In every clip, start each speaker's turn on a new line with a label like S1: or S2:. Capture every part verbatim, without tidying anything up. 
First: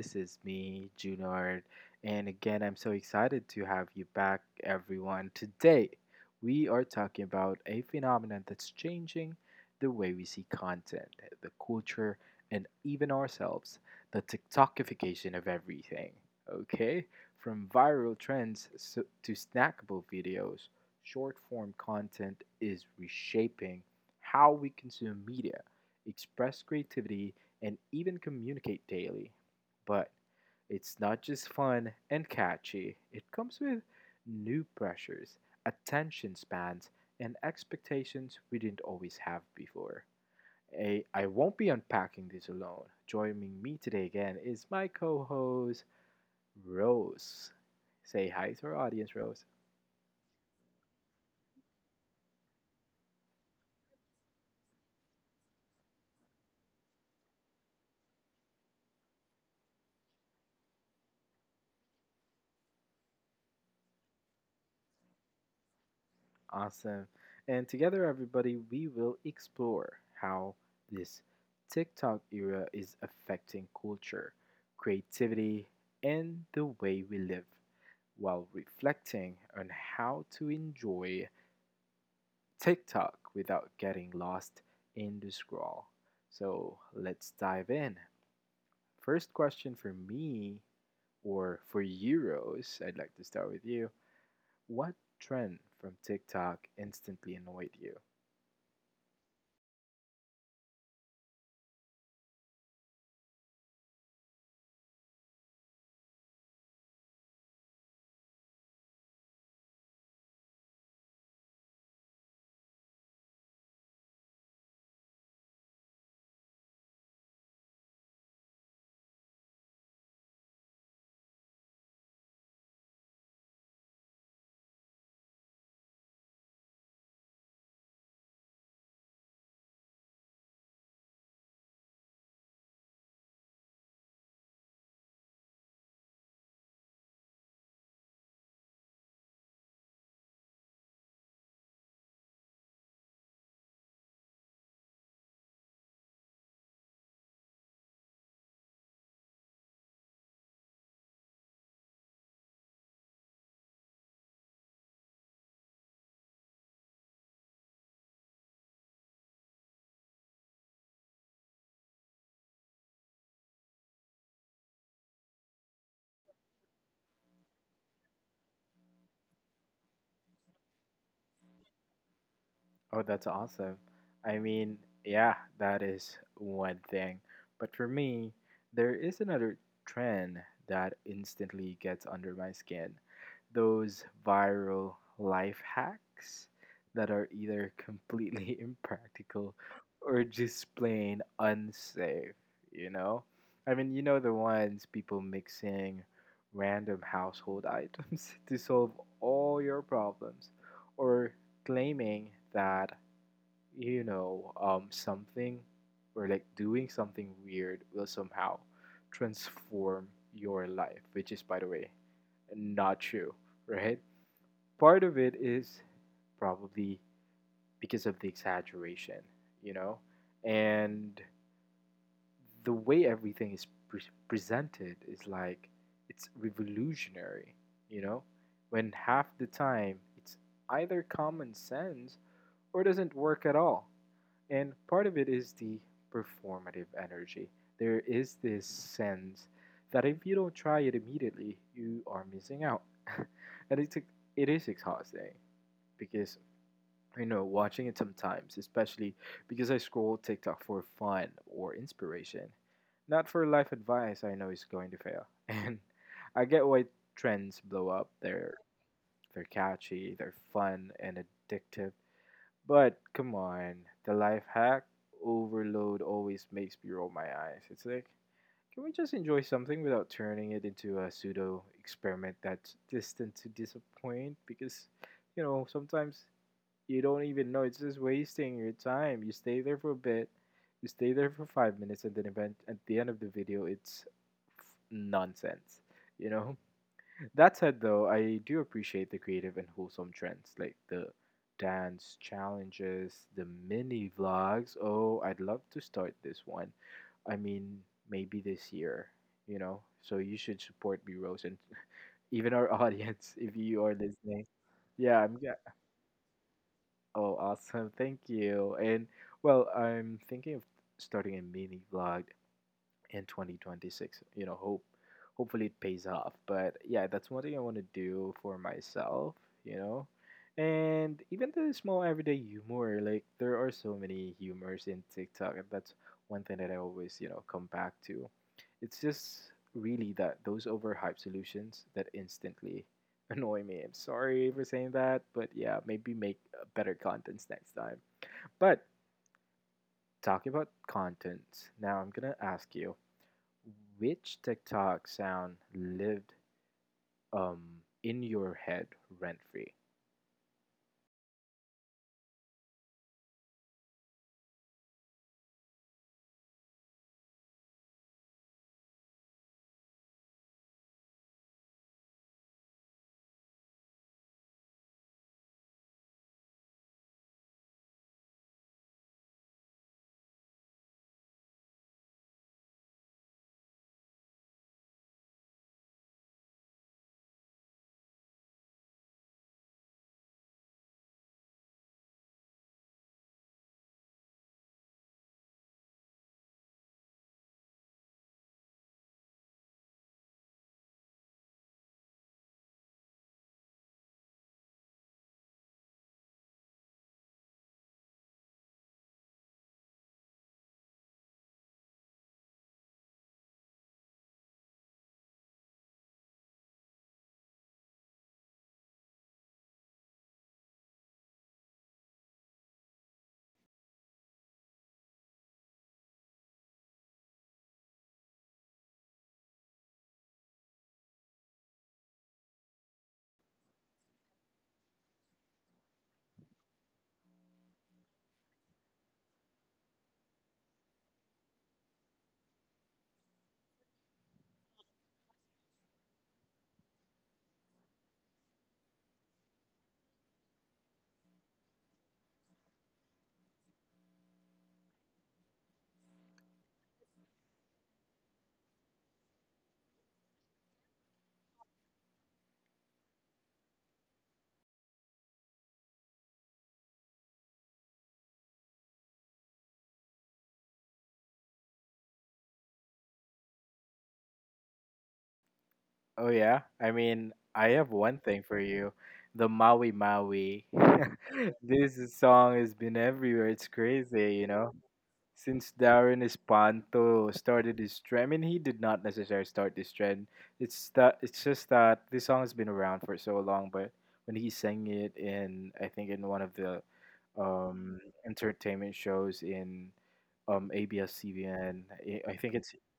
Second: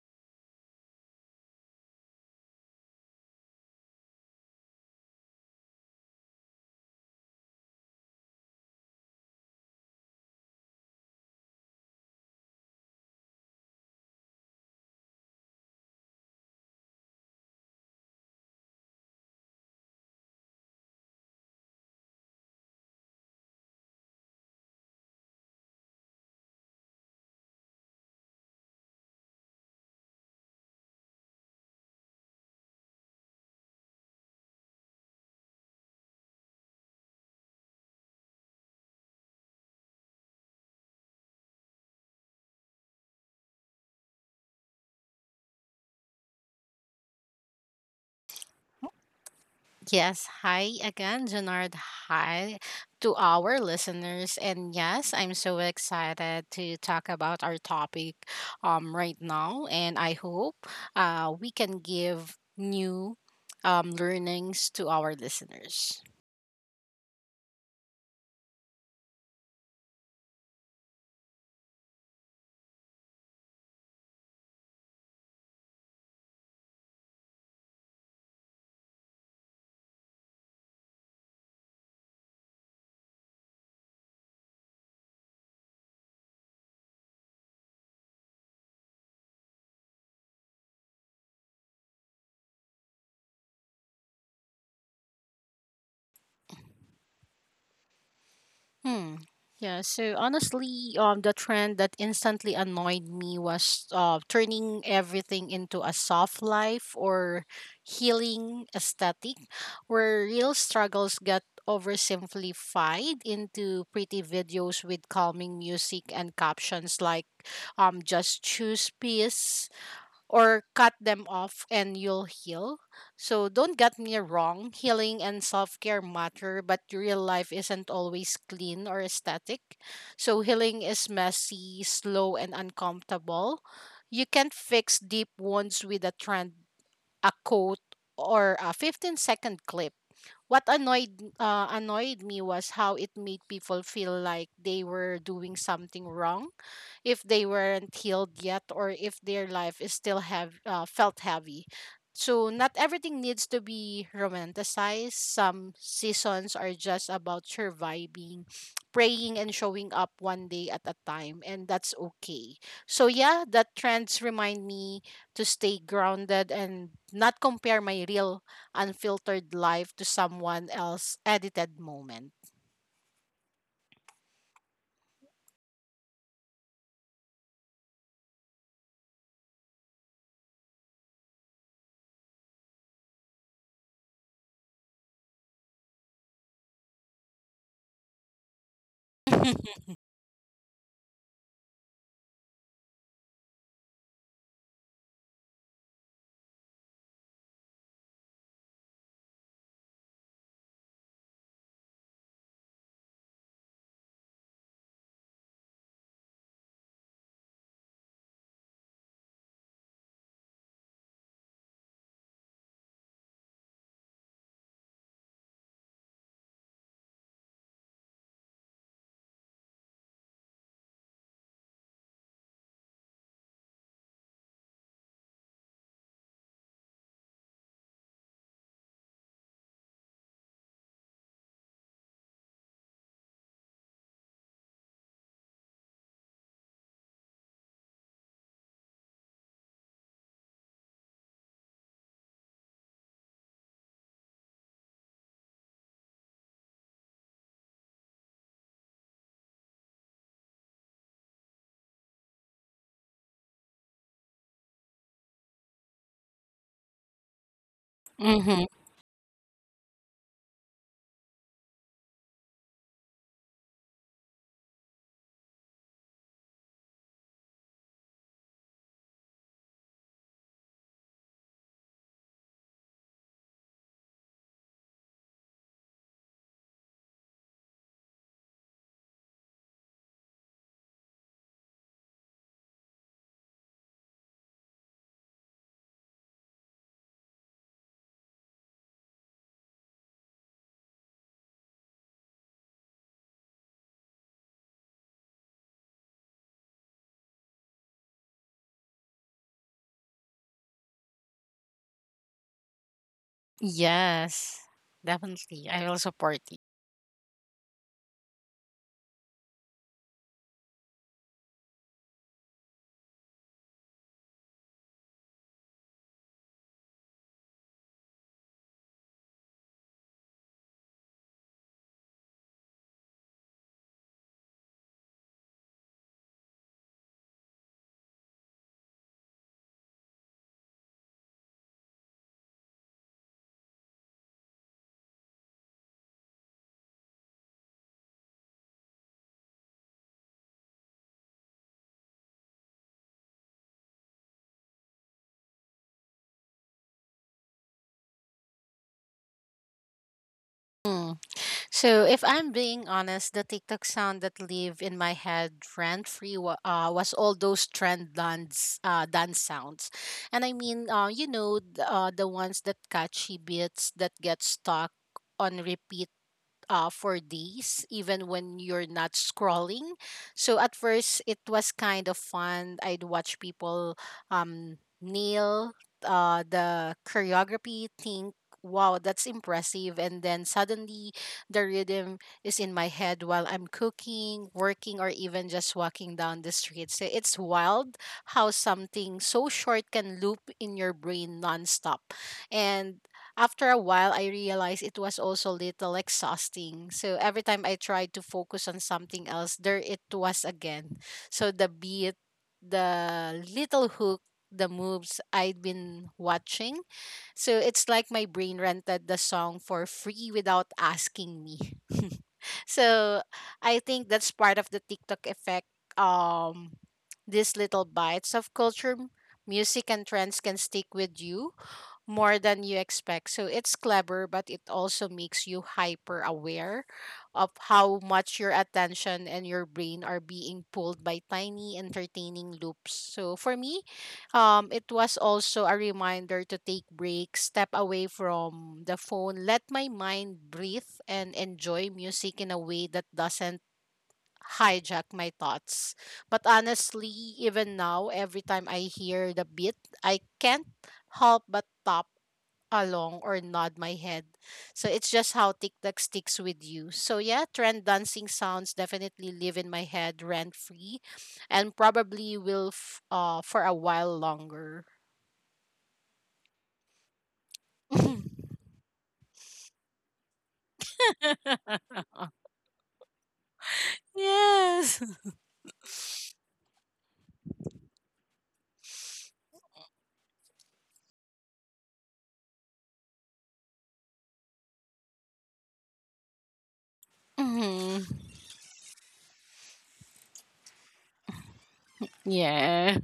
S1: This is me, Junard, and again, I'm so excited to have you back, everyone. Today, we are talking about a phenomenon that's changing the way we see content, the culture, and even ourselves the TikTokification of everything. Okay? From viral trends so- to snackable videos, short form content is reshaping how we consume media, express creativity, and even communicate daily. But it's not just fun and catchy, it comes with new pressures, attention spans, and expectations we didn't always have before. I I won't be unpacking this alone. Joining me today again is my co host, Rose. Say hi to our audience, Rose.
S2: Yes, hi again, Janard. Hi to our listeners. And yes, I'm so excited to talk about our topic um, right now. And I hope uh, we can give new um, learnings to our listeners.
S1: Awesome. And together, everybody, we will explore how this TikTok era is affecting culture, creativity, and the way we live while reflecting on how to enjoy TikTok without getting lost in the scroll. So let's dive in. First question for me, or for Euros? I'd like to start with you. What trend from TikTok instantly annoyed you?
S2: Hmm. Yeah, so honestly, um, the trend that instantly annoyed me was uh, turning everything into a soft life or healing aesthetic, where real struggles got oversimplified into pretty videos with calming music and captions like um, just choose peace or cut them off and you'll heal. So don't get me wrong, healing and self care matter, but real life isn't always clean or aesthetic. So healing is messy, slow, and uncomfortable. You can't fix deep wounds with a trend, a quote, or a fifteen second clip. What annoyed uh, annoyed me was how it made people feel like they were doing something wrong if they weren't healed yet or if their life is still have uh, felt heavy. So not everything needs to be romanticized. Some seasons are just about surviving, praying and showing up one day at a time, and that's okay. So yeah, that trends remind me to stay grounded and not compare my real unfiltered life to someone else's edited moment.
S1: Oh, that's awesome. I mean, yeah, that is one thing. But for me, there is another trend that instantly gets under my skin. Those viral life hacks that are either completely impractical or just plain unsafe, you know? I mean, you know the ones people mixing random household items to solve all your problems or claiming that you know um, something or like doing something weird will somehow transform your life, which is by the way not true, right? Part of it is probably because of the exaggeration, you know, and the way everything is pre- presented is like it's revolutionary, you know, when half the time it's either common sense or doesn't work at all. And part of it is the performative energy. There is this sense that if you don't try it immediately, you are missing out. And it's, it is exhausting because, you know, watching it sometimes, especially because I scroll TikTok for fun or inspiration, not for life advice I know it's going to fail. And I get why trends blow up.
S2: Mm-hmm.
S1: They're, they're catchy, they're fun and addictive, but come on, the life hack overload always makes me roll my eyes. It's like, can we just enjoy something without turning it into a pseudo experiment that's destined to disappoint? Because, you know, sometimes you don't even know. It's just wasting your time. You stay there for a bit, you stay there for five minutes, and then event at the end of the video, it's nonsense, you know? That said, though, I do appreciate the creative and wholesome trends like the dance challenges, the mini vlogs. Oh, I'd love to start this one. I mean, maybe this year, you know? So you should support B Rose and even our audience if you are listening.
S2: Yes,
S1: Yeah, I'm yeah.
S2: definitely. I will support you.
S1: Oh, awesome. Thank you. And well, I'm thinking of starting a mini vlog in twenty twenty-six, you know, hope hopefully it pays off, but yeah, that's one thing I want to do for myself, you know. And even the small everyday humor, like there are so many humors in TikTok, and that's one thing that I always, you know, come back to. It's just really that those overhyped solutions that instantly annoy me. I'm sorry for saying that, but yeah, maybe make uh, better contents next time. But talking about contents now, I'm gonna ask you, which TikTok sound lived um in your head rent free?
S2: Hmm. So, if I'm being honest, the TikTok sound that live in my head rent free wa- uh, was all those trend dance uh, dance sounds, and I mean, uh, you know, th- uh, the ones that catchy beats that get stuck on repeat uh, for days, even when you're not scrolling. So at first, it was kind of fun. I'd watch people um, nail uh, the choreography, think, wow, that's impressive. And then suddenly, the rhythm is in my head while I'm cooking, working, or even just walking down the street. So it's wild how something so short can loop in your brain nonstop. And after a while, I realized it was also a little exhausting. So every time I tried to focus on something else, there it was again. So the beat, the little hook, the moves I'd been watching. So it's like my brain rented the song for free without asking me. So I think that's part of the TikTok effect. Um, these little bites of culture, m- music, and trends can stick with you more than you expect. So it's clever, but it also makes you hyper aware of how much your attention and your brain are being pulled by tiny entertaining loops. So for me, um, it was also a reminder to take breaks, step away from the phone, let my mind breathe, and enjoy music in a way that doesn't hijack my thoughts. But honestly, even now, every time I hear the beat, I can't help but stop along or nod my head. So it's just how TikTok sticks with you. So yeah, trend dancing sounds definitely live in my head rent free and probably will f- uh for a while longer.
S1: Oh yeah, I mean I have one thing for you, the Maui Maui. This song has been everywhere. It's crazy, you know.
S2: Yes.
S1: Since Darren Espanto started his trend, I mean he did not necessarily start this trend. It's that it's just that this song has been around for so long, but when he sang it in I think in one of the um,
S2: Mhm.
S1: entertainment shows in um, ABS-C B N. I I think it's
S2: Yeah.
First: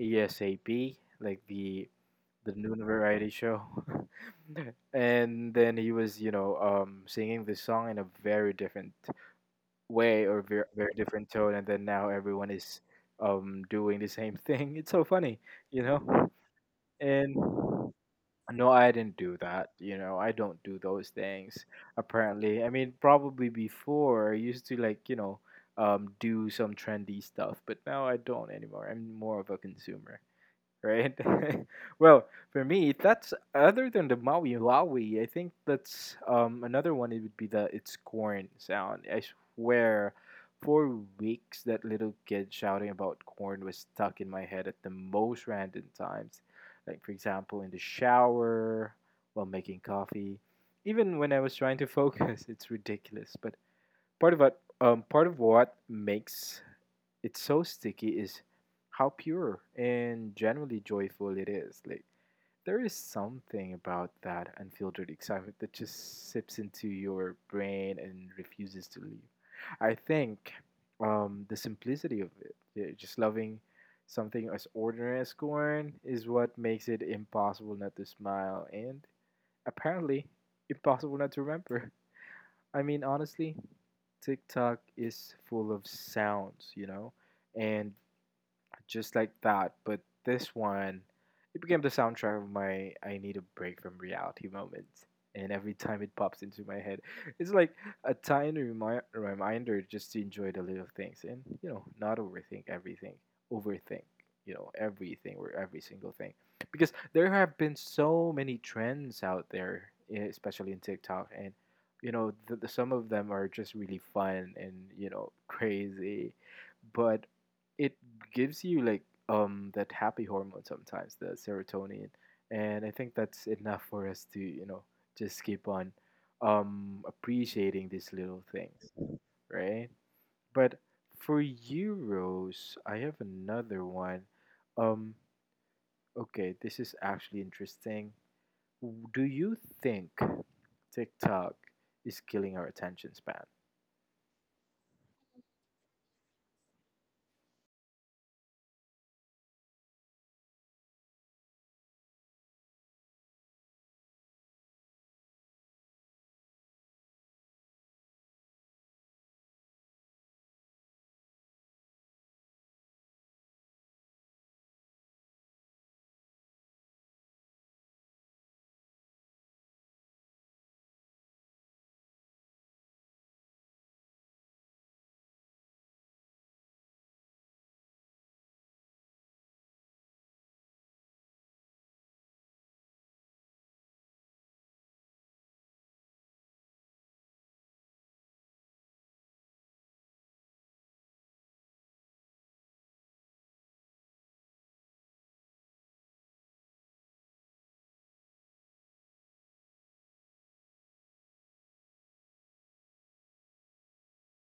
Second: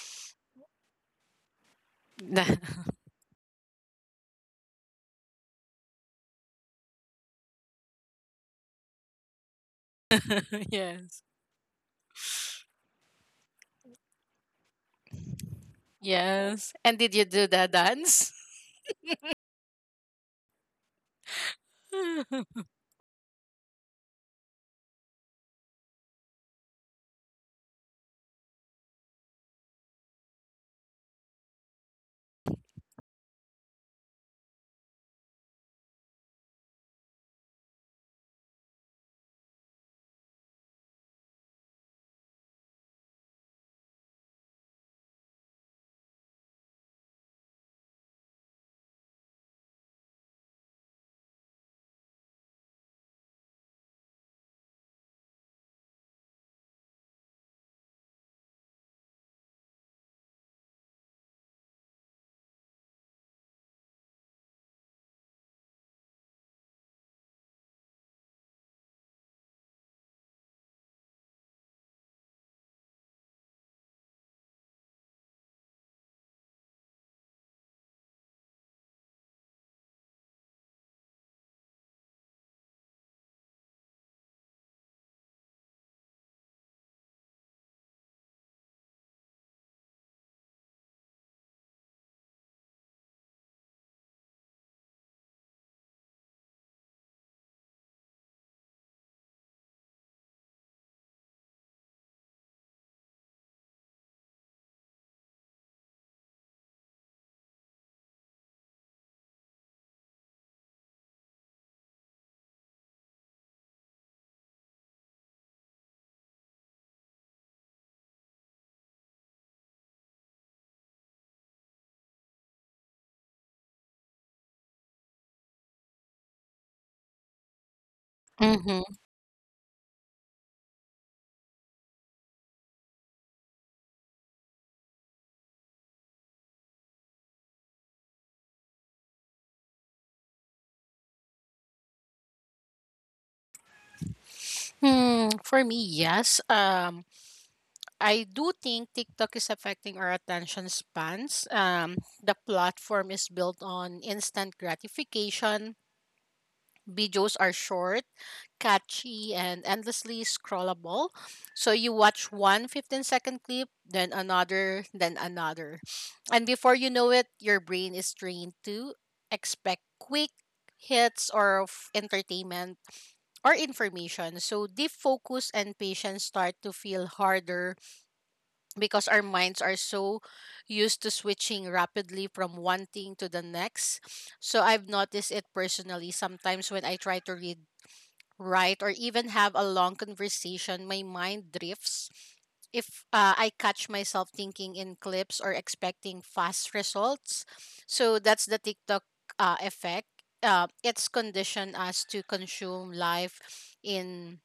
S1: ASAP, like the the noon variety show. And then he was, you know, um, singing the song in a very different way or very, very
S2: Yes.
S1: different tone. And then now everyone is um, doing the same thing. It's so funny, you know.
S2: Yes. And did you
S1: And
S2: do that dance?
S1: no, I didn't do that. You know, I don't do those things. Apparently, I mean, probably before I used to like you know, um, do some trendy stuff, but now I don't anymore. I'm more of a consumer, right? Well, for me, that's other than the Maui Lawi, I think that's um, another one. It would be the it's corn sound. I swear, for weeks that little kid shouting about corn was stuck in my head at the most random times, like for example in the shower, while making coffee, even when I was trying to focus. It's ridiculous, but part of what um, part of what makes it's so sticky is how pure and genuinely joyful it is. Like there is something about that unfiltered excitement that just sips into your brain and refuses to leave. I think um, the simplicity of it, yeah, just loving something as ordinary as corn, is what makes it impossible not to smile and apparently impossible not to remember. I mean, honestly, TikTok is full of sounds, you know, and just like that. But this one, it became the soundtrack of my I need a break from reality moments. And every time it pops into my head, it's like a tiny remi- reminder just to enjoy the little things and, you know, not overthink everything, overthink, you know, everything or every single thing. Because there have been so many trends out there, eh, especially in TikTok, and, you know, the, the, some of them are just really fun and, you know, crazy, but it gives you like um that happy hormone sometimes, the serotonin, and I think that's enough for us to you know just keep on um appreciating these little
S2: Mm-hmm.
S1: things, right? But for you, Rose, I have another one. Um, okay, this is actually interesting. W- Do you think TikTok is killing our attention span?
S2: Hmm, for me, yes. Um, I do think TikTok is affecting our attention spans. Um, the platform is built on instant gratification. Videos are short, catchy, and endlessly scrollable. So you watch one fifteen second clip, then another, then another. And before you know it, your brain is trained to expect quick hits or of entertainment or information. So deep focus and patience start to feel harder because our minds are so used to switching rapidly from one thing to the next. So I've noticed it personally sometimes when I try to read, write, or even have a long conversation, my mind drifts. If uh, I catch myself thinking in clips or expecting fast results, so that's the TikTok uh, effect. Uh, it's conditioned us to consume life in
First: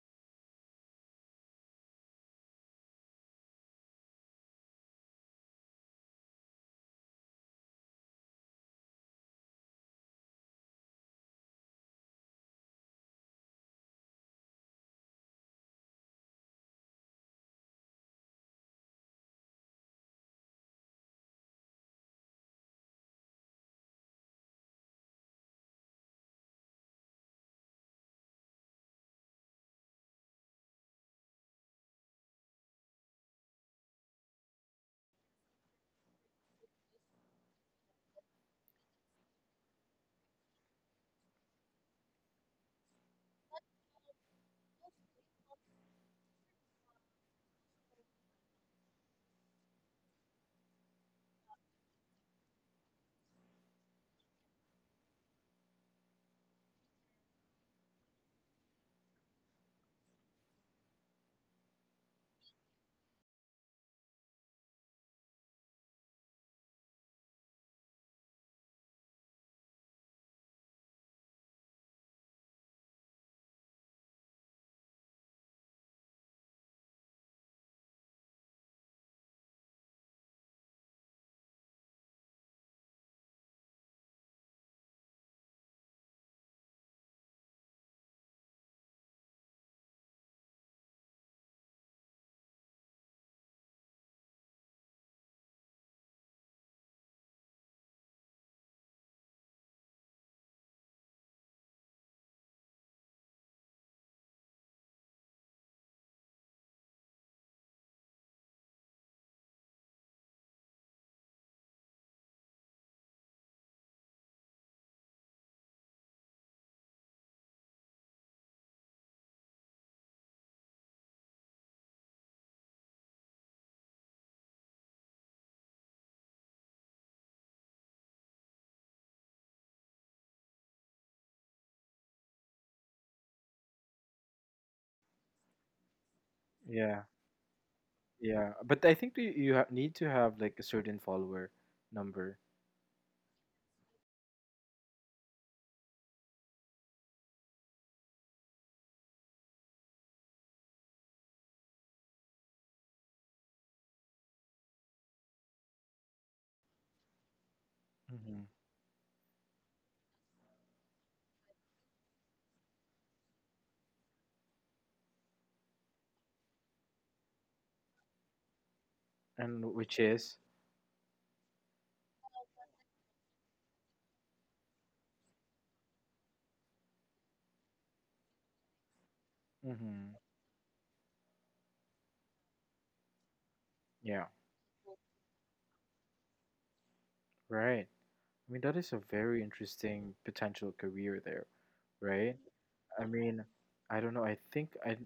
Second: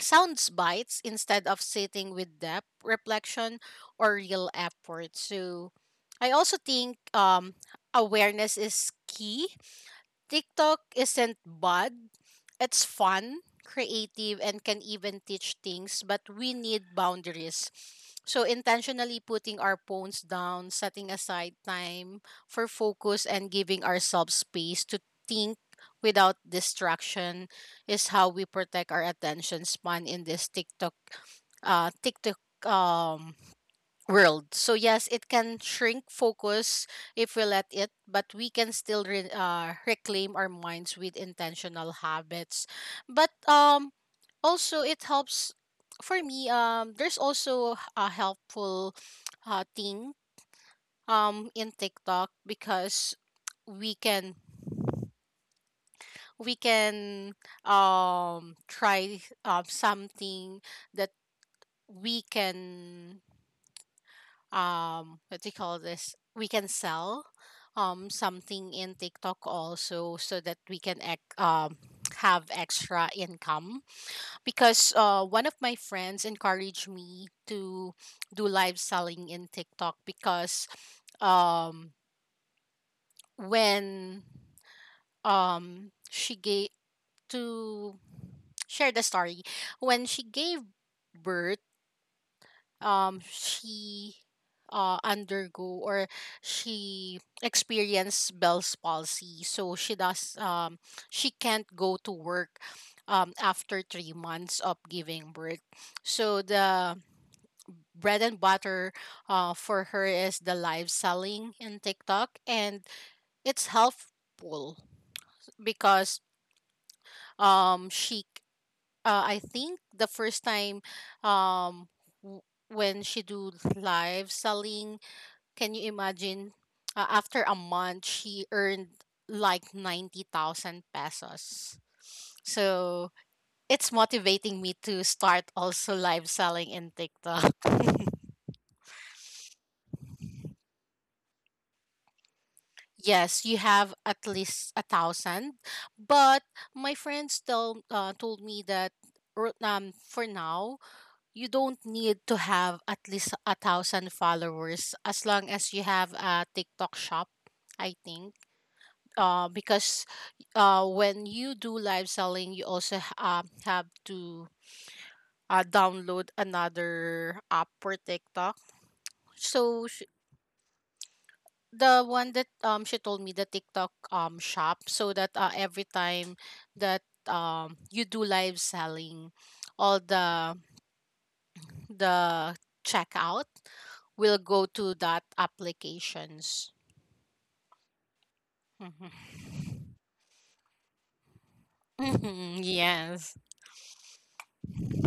S2: sounds bites instead of sitting with depth, reflection, or real effort. So I also think um, awareness is key. TikTok isn't bad. It's fun, creative, and can even teach things, but we need boundaries. So, intentionally putting our phones down, setting aside time for focus, and giving ourselves space to think without distraction is how we protect our attention span in this TikTok, uh, TikTok um, world. So yes, it can shrink focus if we let it, but we can still re- uh, reclaim our minds with intentional habits. But um also it helps for me, um there's also a helpful uh thing um in TikTok, because we can we can um try um something that we can um what do you call this, we can sell um something in TikTok also, so that we can ec- um have extra income, because uh one of my friends encouraged me to do live selling in TikTok. Because um when um she gave to share the story, when she gave birth, um she uh undergo or she experienced Bell's palsy, so she does um she can't go to work um after three months of giving birth. So the bread and butter uh for her is the live selling in TikTok, and it's helpful because um she uh, I think the first time, um w- when she do live selling, can you imagine? Uh, after a month, she earned like ninety thousand pesos. So it's motivating me to start also live selling in
S1: Yeah,
S2: TikTok.
S1: yeah, but I think you you ha- need to have like a certain follower number.
S2: Yes, you have at least a thousand, but my friends tell uh, told me that r- um for now you don't need to have at least a thousand followers as long as you have a TikTok shop. I think uh, because uh, when you do live selling, you also h- um, have to uh, download another app for TikTok.
S1: And
S2: So
S1: which
S2: sh-
S1: is,
S2: the one that um, she told me, the TikTok um, shop, so that uh, every time that um, you do live selling, all
S1: hmm
S2: the the checkout
S1: yeah,
S2: will go to that applications.
S1: right. I mean, that is a very
S2: Mhm.
S1: interesting potential career there, right? I
S2: Yes.
S1: mean, I don't know. I think I.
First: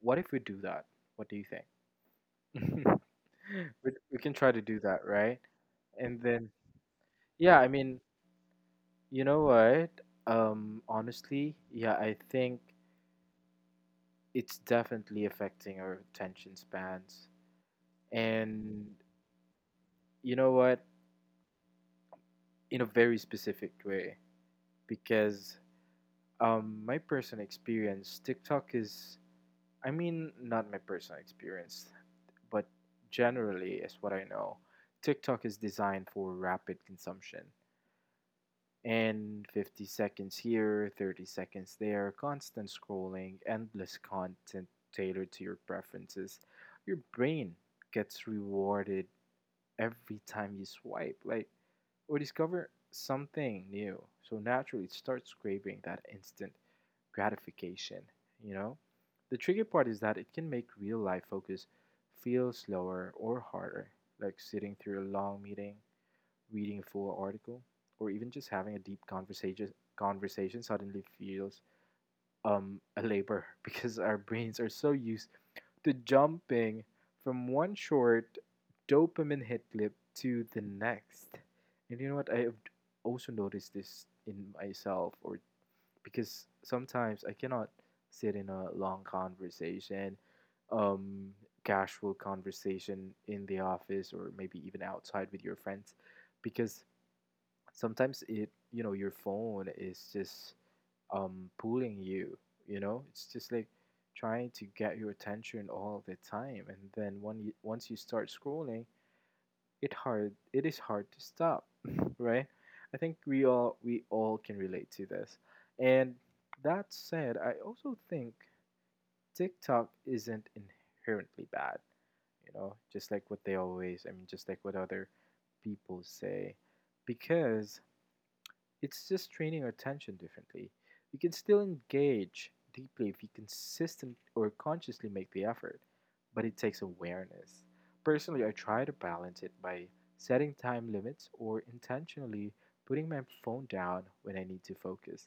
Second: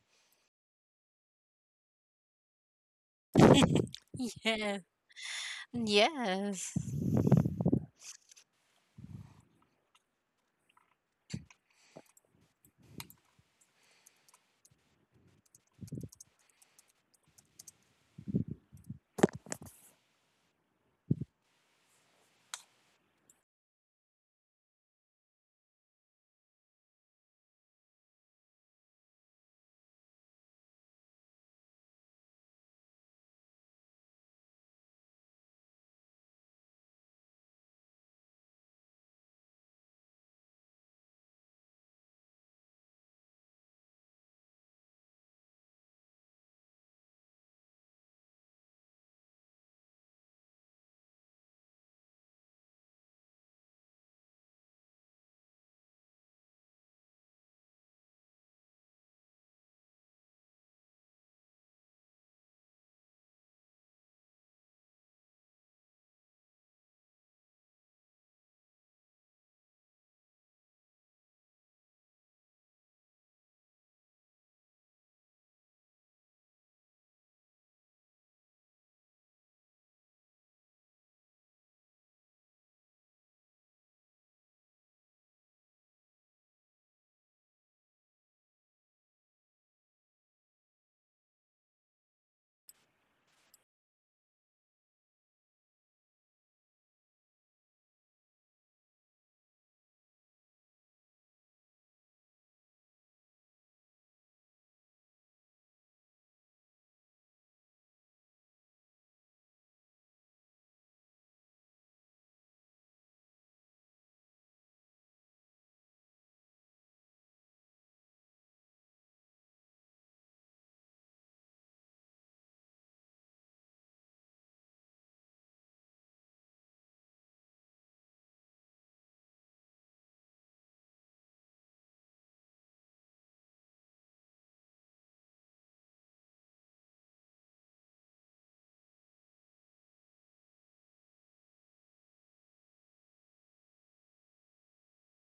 S1: What if we do that? What do you think? we, we can try to do
S2: Yes.
S1: that, right? And then,
S2: Yes.
S1: yeah, I mean, you know what? Um, honestly, yeah, I think it's definitely affecting our attention spans. And you know what? In a very specific way, because Um, my personal experience, TikTok is, I mean, not my personal experience, but generally is what I know. TikTok is designed for rapid consumption and fifty seconds here, thirty seconds there, constant scrolling, endless content tailored to your preferences. Your brain gets rewarded every time you swipe, like, or discover something new. So naturally, it starts craving that instant gratification, you know? The tricky part is that it can make real life focus feel slower or harder, like sitting through a long meeting, reading a full article, or even just having a deep conversation conversation suddenly feels um a labor because our brains are so used to jumping from one short dopamine hit clip to the next. And you know what? I have also noticed this in myself or because sometimes I cannot sit in a long conversation, um, casual conversation in the office or maybe even outside with your friends, because sometimes it, you know, your phone is just um pulling you, you know, it's just like trying to get your attention all the time, and then when you, once you start scrolling, it hard it is hard to stop. Right? I think we all we all can relate to this. And that said, I also think TikTok isn't inherently bad, you know, just like what they always I mean just like what other people say, because it's just training our attention differently. We can still engage deeply if we consistently or consciously make the effort, but it takes awareness. Personally, I try to balance it by setting time limits or intentionally putting my phone down when I need to focus.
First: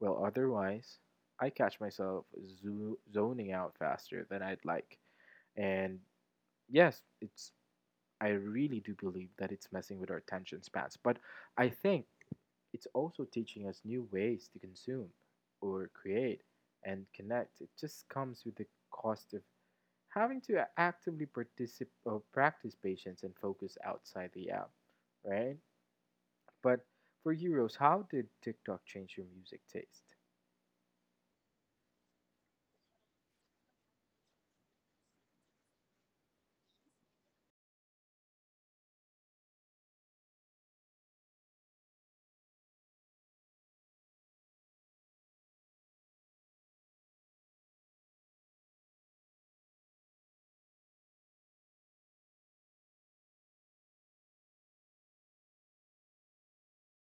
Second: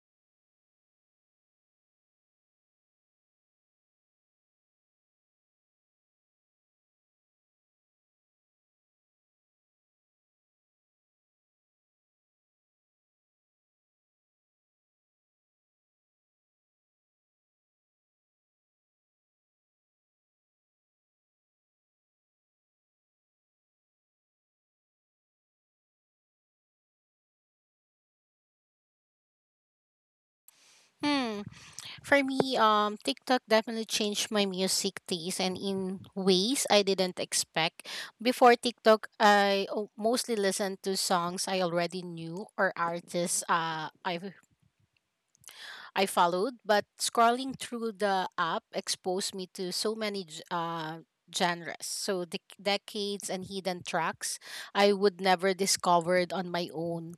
S1: Well, otherwise, I catch myself zo- zoning out faster than I'd like. And yes, it's I really do believe that it's messing with our attention spans. But I think it's also teaching us new ways to consume or create and connect. It just comes with the cost of having to actively participate or practice patience and focus outside the app, right? But for you, Rose, how did TikTok change your music taste?
S2: Hmm. For me, um, TikTok definitely changed my music taste and in ways I didn't expect. Before TikTok, I o- mostly listened to songs I already knew or artists uh, I I followed, but scrolling through the app exposed me to so many g- uh, genres, so dec decades and hidden tracks I would never discovered on my own.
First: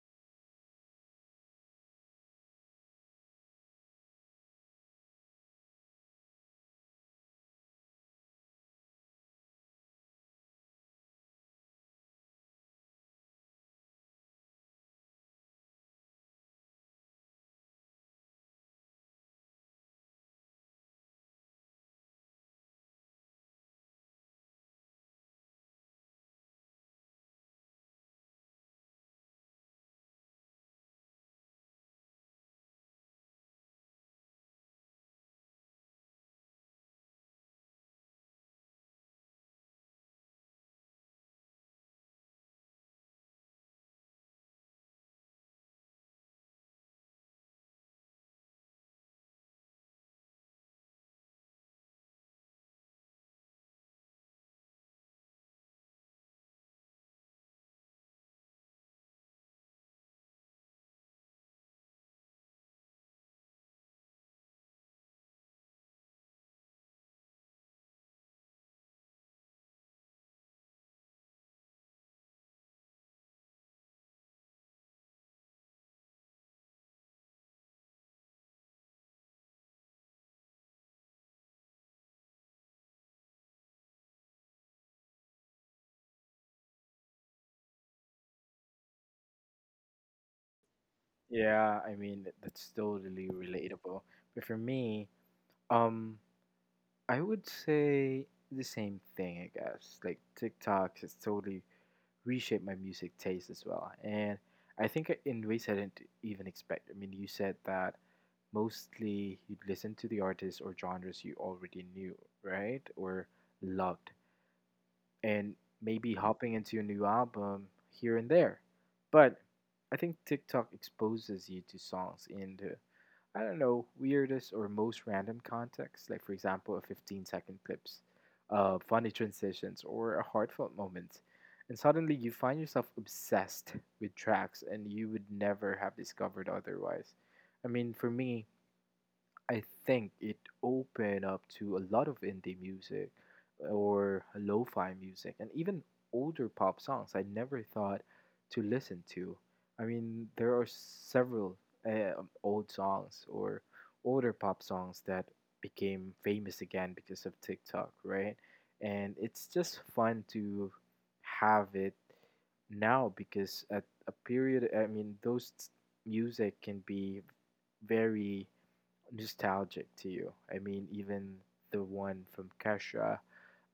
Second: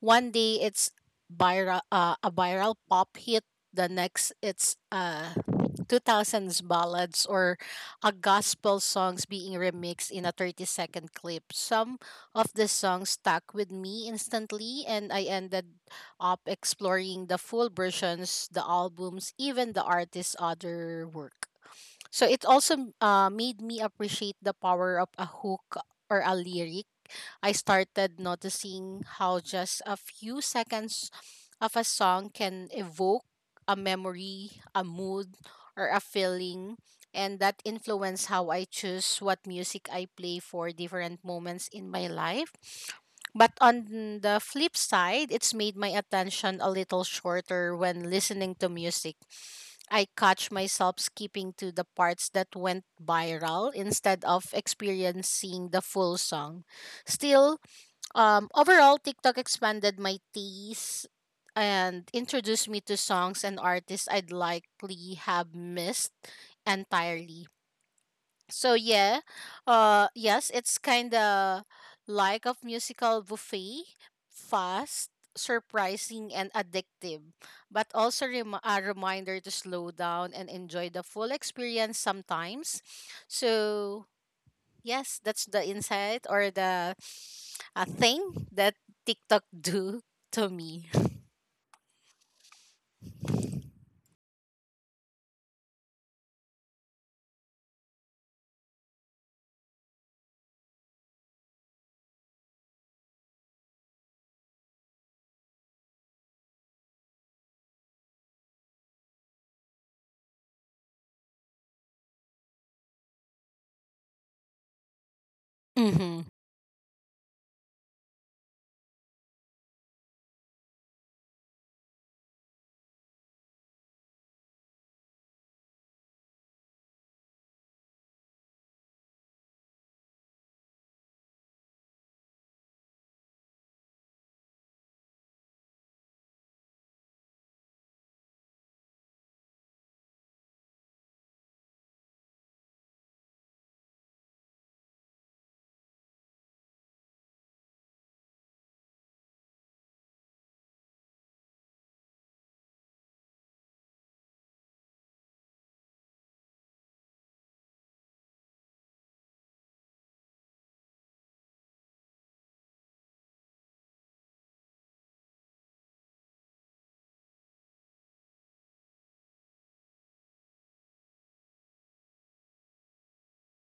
S2: One day it's viral, uh, a viral pop hit. The next it's uh, two thousands ballads or a gospel songs being remixed in a thirty second clip. Some of the songs stuck with me instantly and I ended up exploring the full versions, the albums, even the artist's other work. So it also uh, made me appreciate the power of a hook or a lyric. I started noticing how just a few seconds of a song can evoke a memory, a mood, or a feeling, and that influence how I choose what music I play for different moments in my life. But on the flip side, it's made my attention a little shorter when listening to music. I catch myself skipping to the parts that went viral instead of experiencing the full song. Still, um, overall, TikTok expanded my taste and introduced me to songs and artists I'd likely have missed entirely. So yeah, uh, yes, it's kind of like a musical buffet, fast, surprising, and addictive, but also rem- a reminder to slow down and enjoy the full experience sometimes. So yes, that's the insight or the a thing that TikTok do to me.
S1: Yeah, I mean that's totally relatable. But for me, um, I would say the same thing, I guess. Like TikTok has totally reshaped my music taste as well. And I think in ways I didn't even expect. I mean, you said that mostly you'd listen to the artists or genres you already knew, right? Or loved. And maybe
S2: Mm-hmm.
S1: hopping into a new album here and there. But I think TikTok exposes you to songs in the I don't know, weirdest or most random context, like for example, a fifteen second clips, uh, funny transitions, or a heartfelt moment. And suddenly you find yourself obsessed with tracks and you would never have discovered otherwise. I mean, for me, I think it opened up to a lot of indie music or lo-fi music and even older pop songs I never thought to listen to. I mean, there are several uh, old songs or older pop songs that became famous again because of TikTok, right? And it's just fun to have it now because at a period, I mean, those music can be very nostalgic to you. I mean, even the one from Kesha,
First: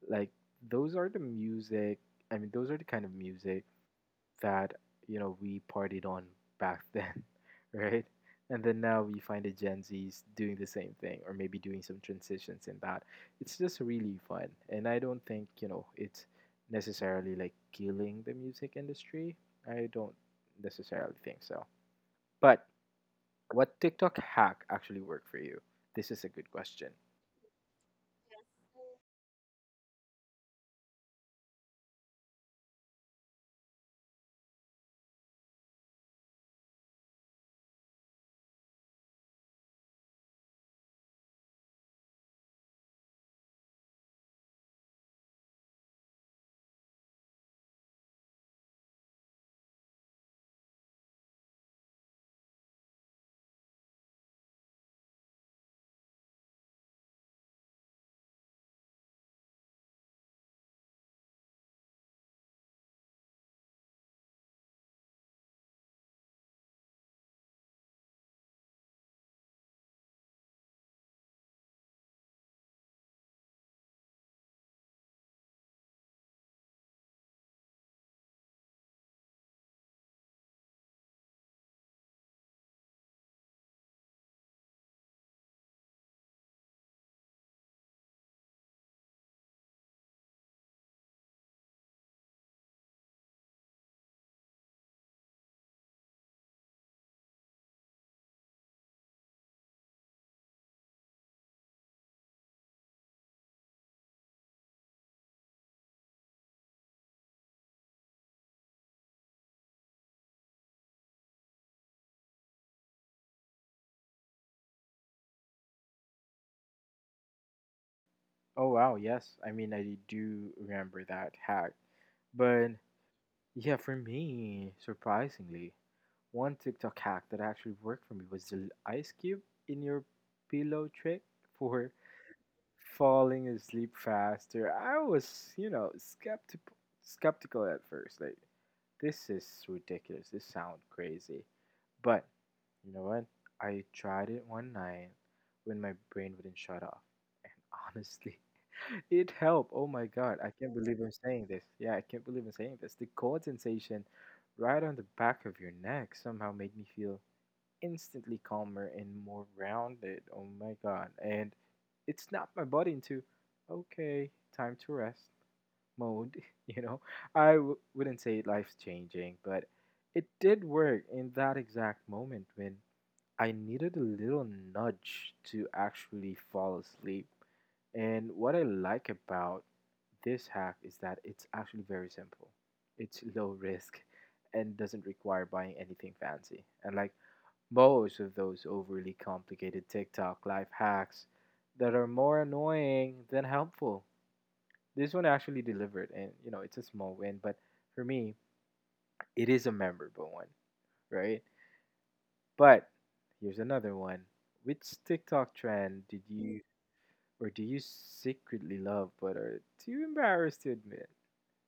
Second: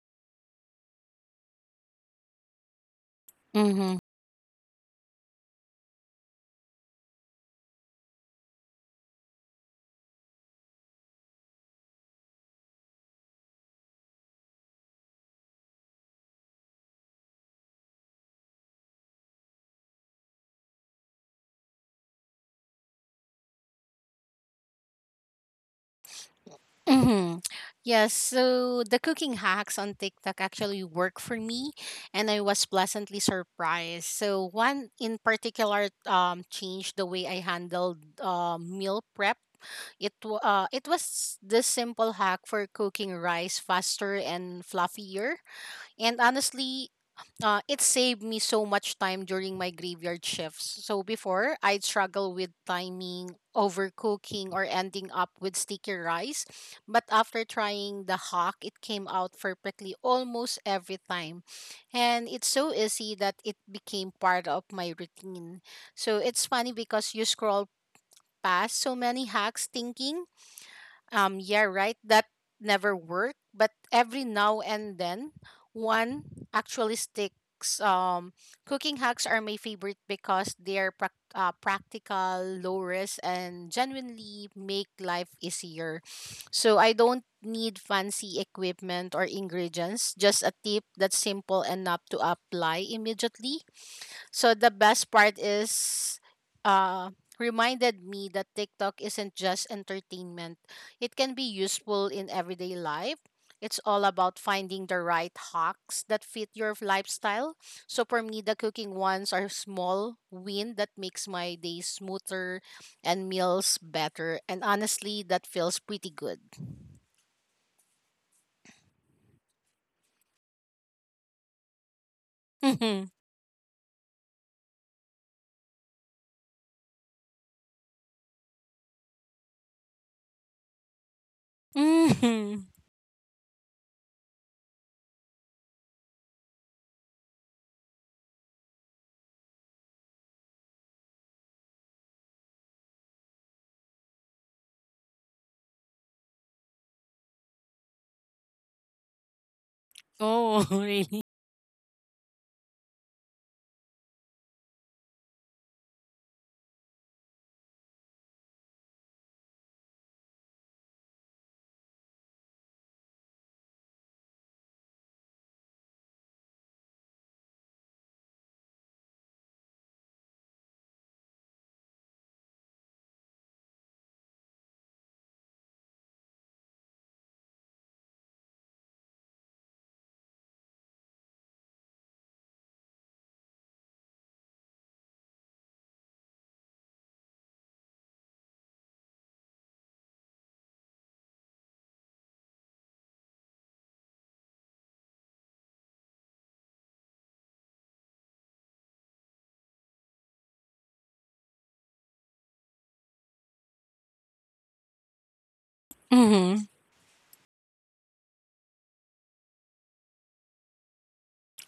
S1: like those are the music. I mean, those are the kind of music
S2: Mm-hmm.
S1: that you know we partied on back then, right? And then now we find the Gen Zs doing the same thing, or maybe doing some transitions in that. It's just really fun, and I don't think you know it's necessarily like killing the music industry. I don't necessarily think so. But what TikTok hack actually worked for you? This is a good question.
S2: Mm-hmm. Yes, so the cooking hacks on TikTok actually work for me, and I was pleasantly surprised. So one in particular um, changed the way I handled uh, meal prep. It wa- uh, it was this simple hack for cooking rice faster and fluffier. And honestly, uh, it saved me so much time during my graveyard shifts. So before, I'd struggle with timing, overcooking, or ending up with sticky rice. But after trying the hack, it came out perfectly almost every time. And it's so easy that it became part of my routine. So it's funny because you scroll past so many hacks thinking um, yeah, right. That never worked, but every now and then one actually sticks. Um, Cooking hacks are my favorite because they're prac uh, practical, low risk, and genuinely make life easier. So I don't need fancy equipment or ingredients, just a tip that's simple enough to apply immediately. So the best part is uh reminded me that TikTok isn't just entertainment. It can be useful in everyday life. It's all about finding the right hacks that fit your lifestyle. So for me the cooking ones are small win that makes my day smoother and meals better. And honestly that feels pretty good.
S1: Oh wow, yes. I mean, I do remember that hack. But
S2: Mm-hmm.
S1: yeah, for me, surprisingly, one TikTok hack that actually worked for me was the ice cube in your pillow trick for
S2: Mm-hmm.
S1: falling asleep faster. I was, you know, skeptical skeptical at first. Like this is ridiculous. This sounds crazy. But you know what? I tried it one night when my brain wouldn't shut off. And honestly, it helped. Oh my god, I
S2: Oh,
S1: can't believe I'm
S2: really?
S1: saying this. Yeah, I can't believe I'm saying this. The cold sensation right on the back of your neck somehow made me feel instantly calmer and more rounded. Oh my god. And it snapped my body into okay, time to rest mode, you know, I w- wouldn't say life changing, but it did work in that exact moment when I needed a little nudge to actually fall asleep. And what I like about this hack is that it's actually very simple, it's low risk and doesn't require buying anything fancy. And like most of those overly complicated TikTok life hacks that are more annoying than helpful, this one actually delivered, and you know it's a small win, but for me it is a memorable one, right? But here's another one. Which TikTok trend did you
S2: Mm-hmm.
S1: or do you secretly love but are too embarrassed to admit?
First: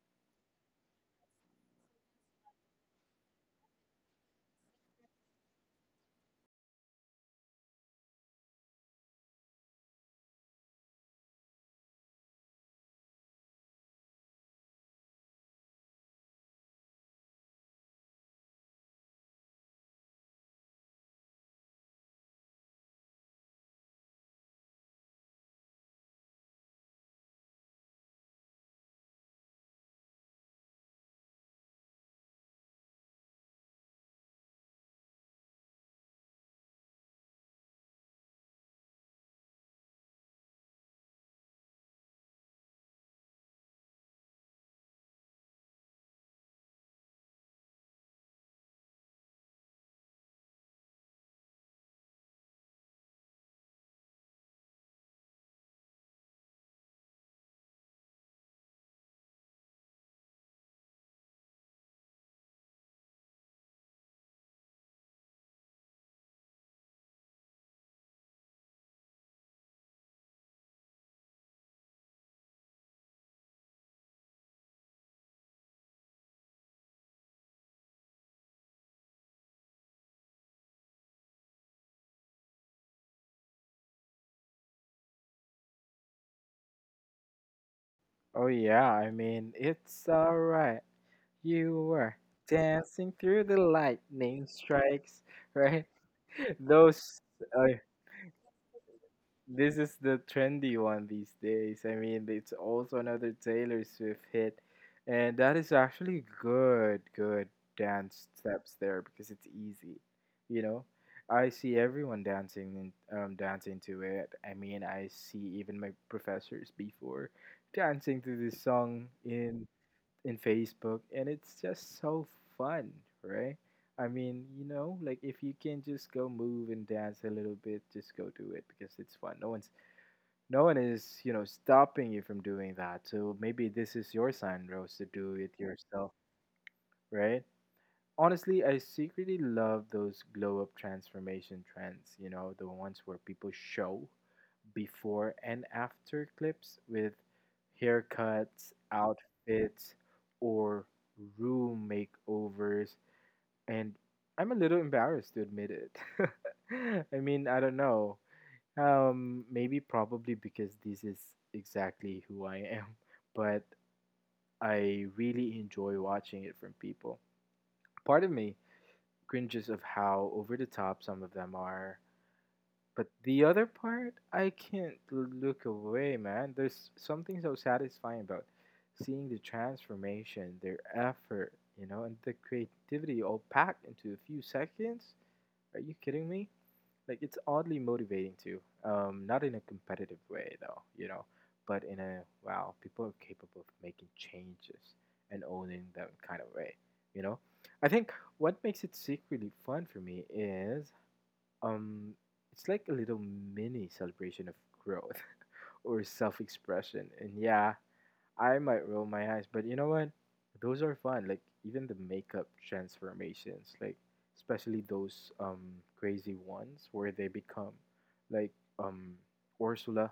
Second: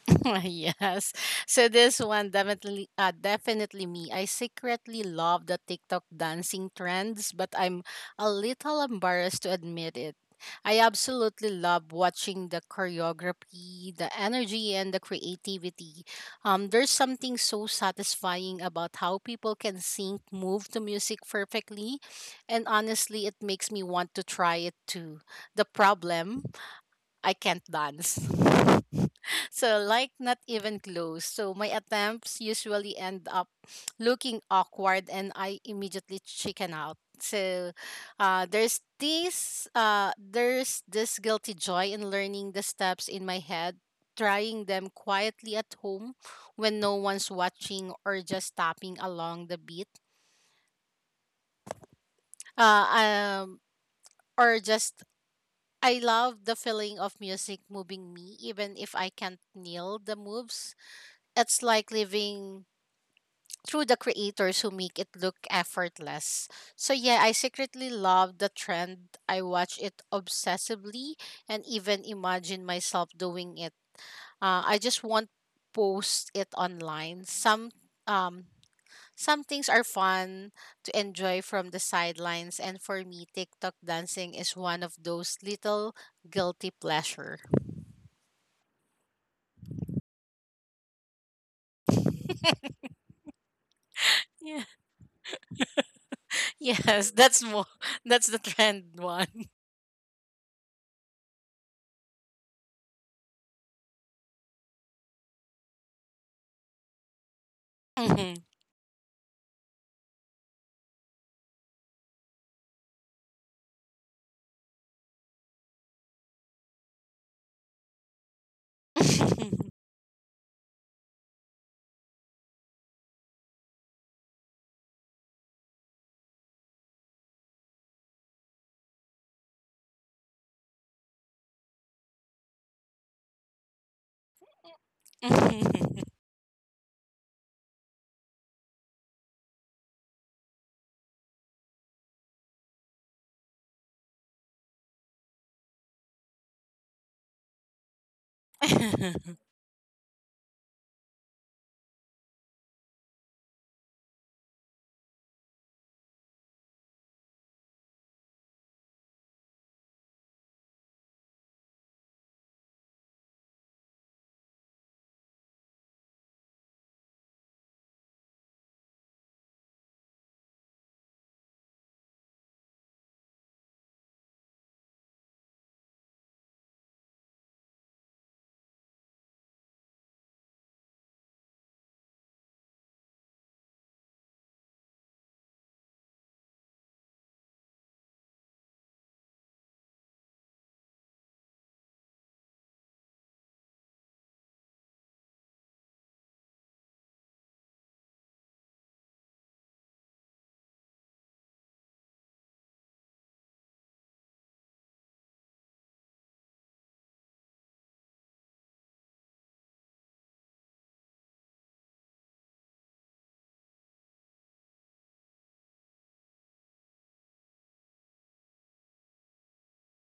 S2: Yes. So this one definitely uh, definitely me. I secretly love the TikTok dancing trends, but I'm a little embarrassed to admit it. I absolutely love watching the choreography, the energy and the creativity. Um there's something so satisfying about how people can sync move to music perfectly, and honestly it makes me want to try it too. The problem, I can't dance. So like not even close. So my attempts usually end up looking awkward and I immediately chicken out. So uh, there's this uh, there's this guilty joy in learning the steps in my head, trying them quietly at home when no one's watching or just tapping along the beat. Uh, um, or just I love the feeling of music moving me, even if I can't nail the moves. It's like living through the creators who make it look effortless. So, yeah, I secretly love the trend. I watch it obsessively and even imagine myself doing it. Uh, I just want post it online. Some um some things are fun to enjoy from the sidelines and for me TikTok dancing is one of those little guilty pleasures.
S1: Oh yeah, I mean it's alright. You were dancing through the lightning
S2: Yeah.
S1: strikes, right?
S2: Yes,
S1: Those.
S2: that's more
S1: uh,
S2: that's the trend one.
S1: This is the trendy one these days. I mean, it's also another Taylor Swift hit, and that is actually good, good dance
S2: Mhm.
S1: steps there because it's easy. You know, I see everyone dancing in, um, dancing to it. I mean, I see even my professors before dancing to this song in in Facebook, and it's just so fun, right? I mean, you know, like if you can just go move and dance a little bit, just go do it because it's fun. No one's no one is, you know, stopping you from doing that. So maybe this is your sign, Rose, to do it
S2: Mhm.
S1: yourself, right? Honestly, I secretly love those glow up transformation trends, you know, the ones where people show before and after clips with haircuts, outfits, or room makeovers. And I'm a little embarrassed to admit it. I mean, I don't know. Um, maybe probably because this is exactly who I am, but I really enjoy watching it from people. Part of me cringes of how over the top some of them are. But the other part, I can't look away, man. There's something so satisfying about seeing the transformation, their effort, you know, and the creativity all packed into a few seconds. Are you kidding me? Like, it's oddly motivating too. Um, not in a competitive way, though, you know, but in a wow, people are capable of making changes and owning them kind of way, you know? I think what makes it secretly fun for me is um, it's like a little mini celebration of growth or self expression. And yeah, I might roll my eyes, but you know what? Those are fun. Like, even the makeup transformations, like, especially those um, crazy ones where they become like um, Ursula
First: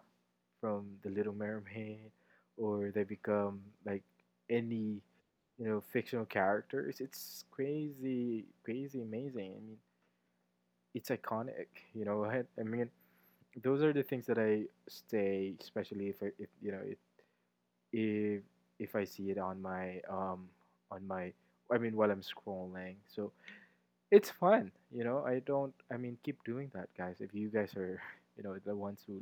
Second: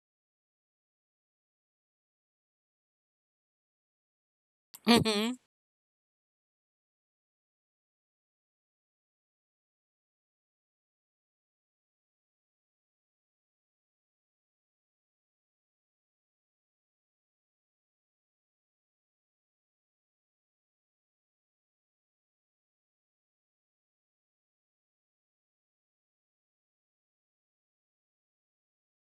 S1: from The Little Mermaid, or they become like any
S2: Mhm.
S1: you know fictional characters. It's crazy, crazy amazing. I mean, it's iconic. You know, I, I mean, those are the things that I stay, especially if I, if you know, if, if if I see it on my um on my, I mean, while I'm scrolling. So it's fun. You know, I don't. I mean, keep doing that, guys. If you guys are, you know, the ones who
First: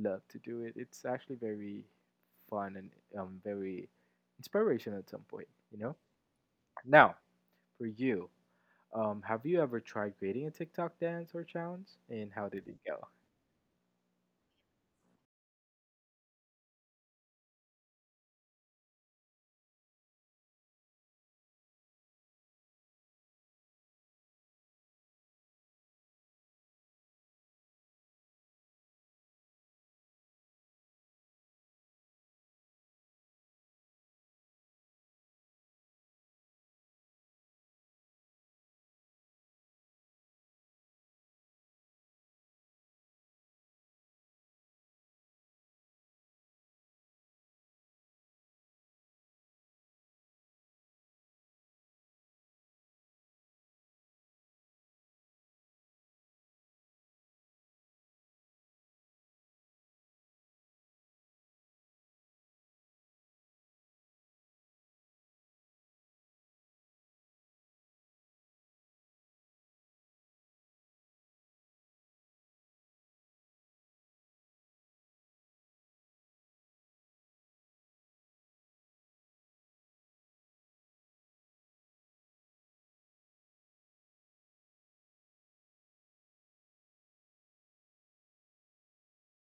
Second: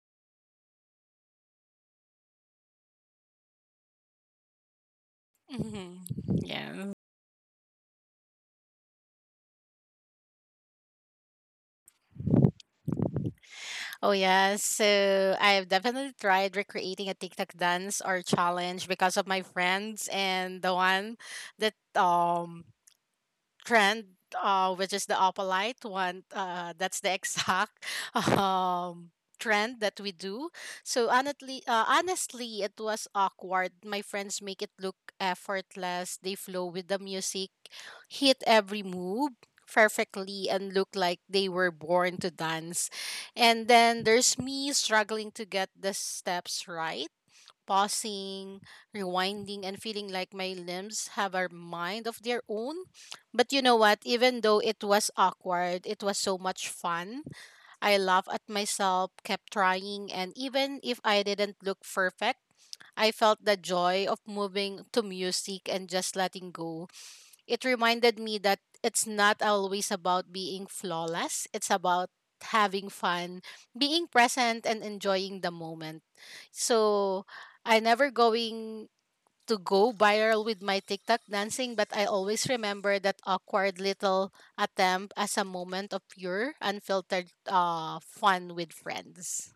S1: love to do it, it's actually very fun and um very inspirational at some point. You know.
S2: Hmm. Yeah.
S1: Now for you, um, have you ever tried creating a TikTok dance or challenge, and how did it go?
S2: Oh yeah. So I've definitely tried recreating a TikTok dance or challenge because of my friends and the one that um trend, uh, which is the opalite one. Uh, that's the exact um, trend that we do. So honestly, uh, honestly, it was awkward. My friends make it look effortless. They flow with the music, hit every move perfectly, and look like they were born to dance. And then there's me struggling to get the steps right, pausing, rewinding, and feeling like my limbs have a mind of their own. But you know what? Even though it was awkward, it was so much fun. I laughed at myself, kept trying, and even if I didn't look perfect, I felt the joy of moving to music and just letting go. It reminded me that it's not always about being flawless, it's about having fun, being present, and enjoying the moment. So I never going to go viral with my TikTok dancing, but I always remember that awkward little attempt as a moment of pure, unfiltered uh, fun with friends.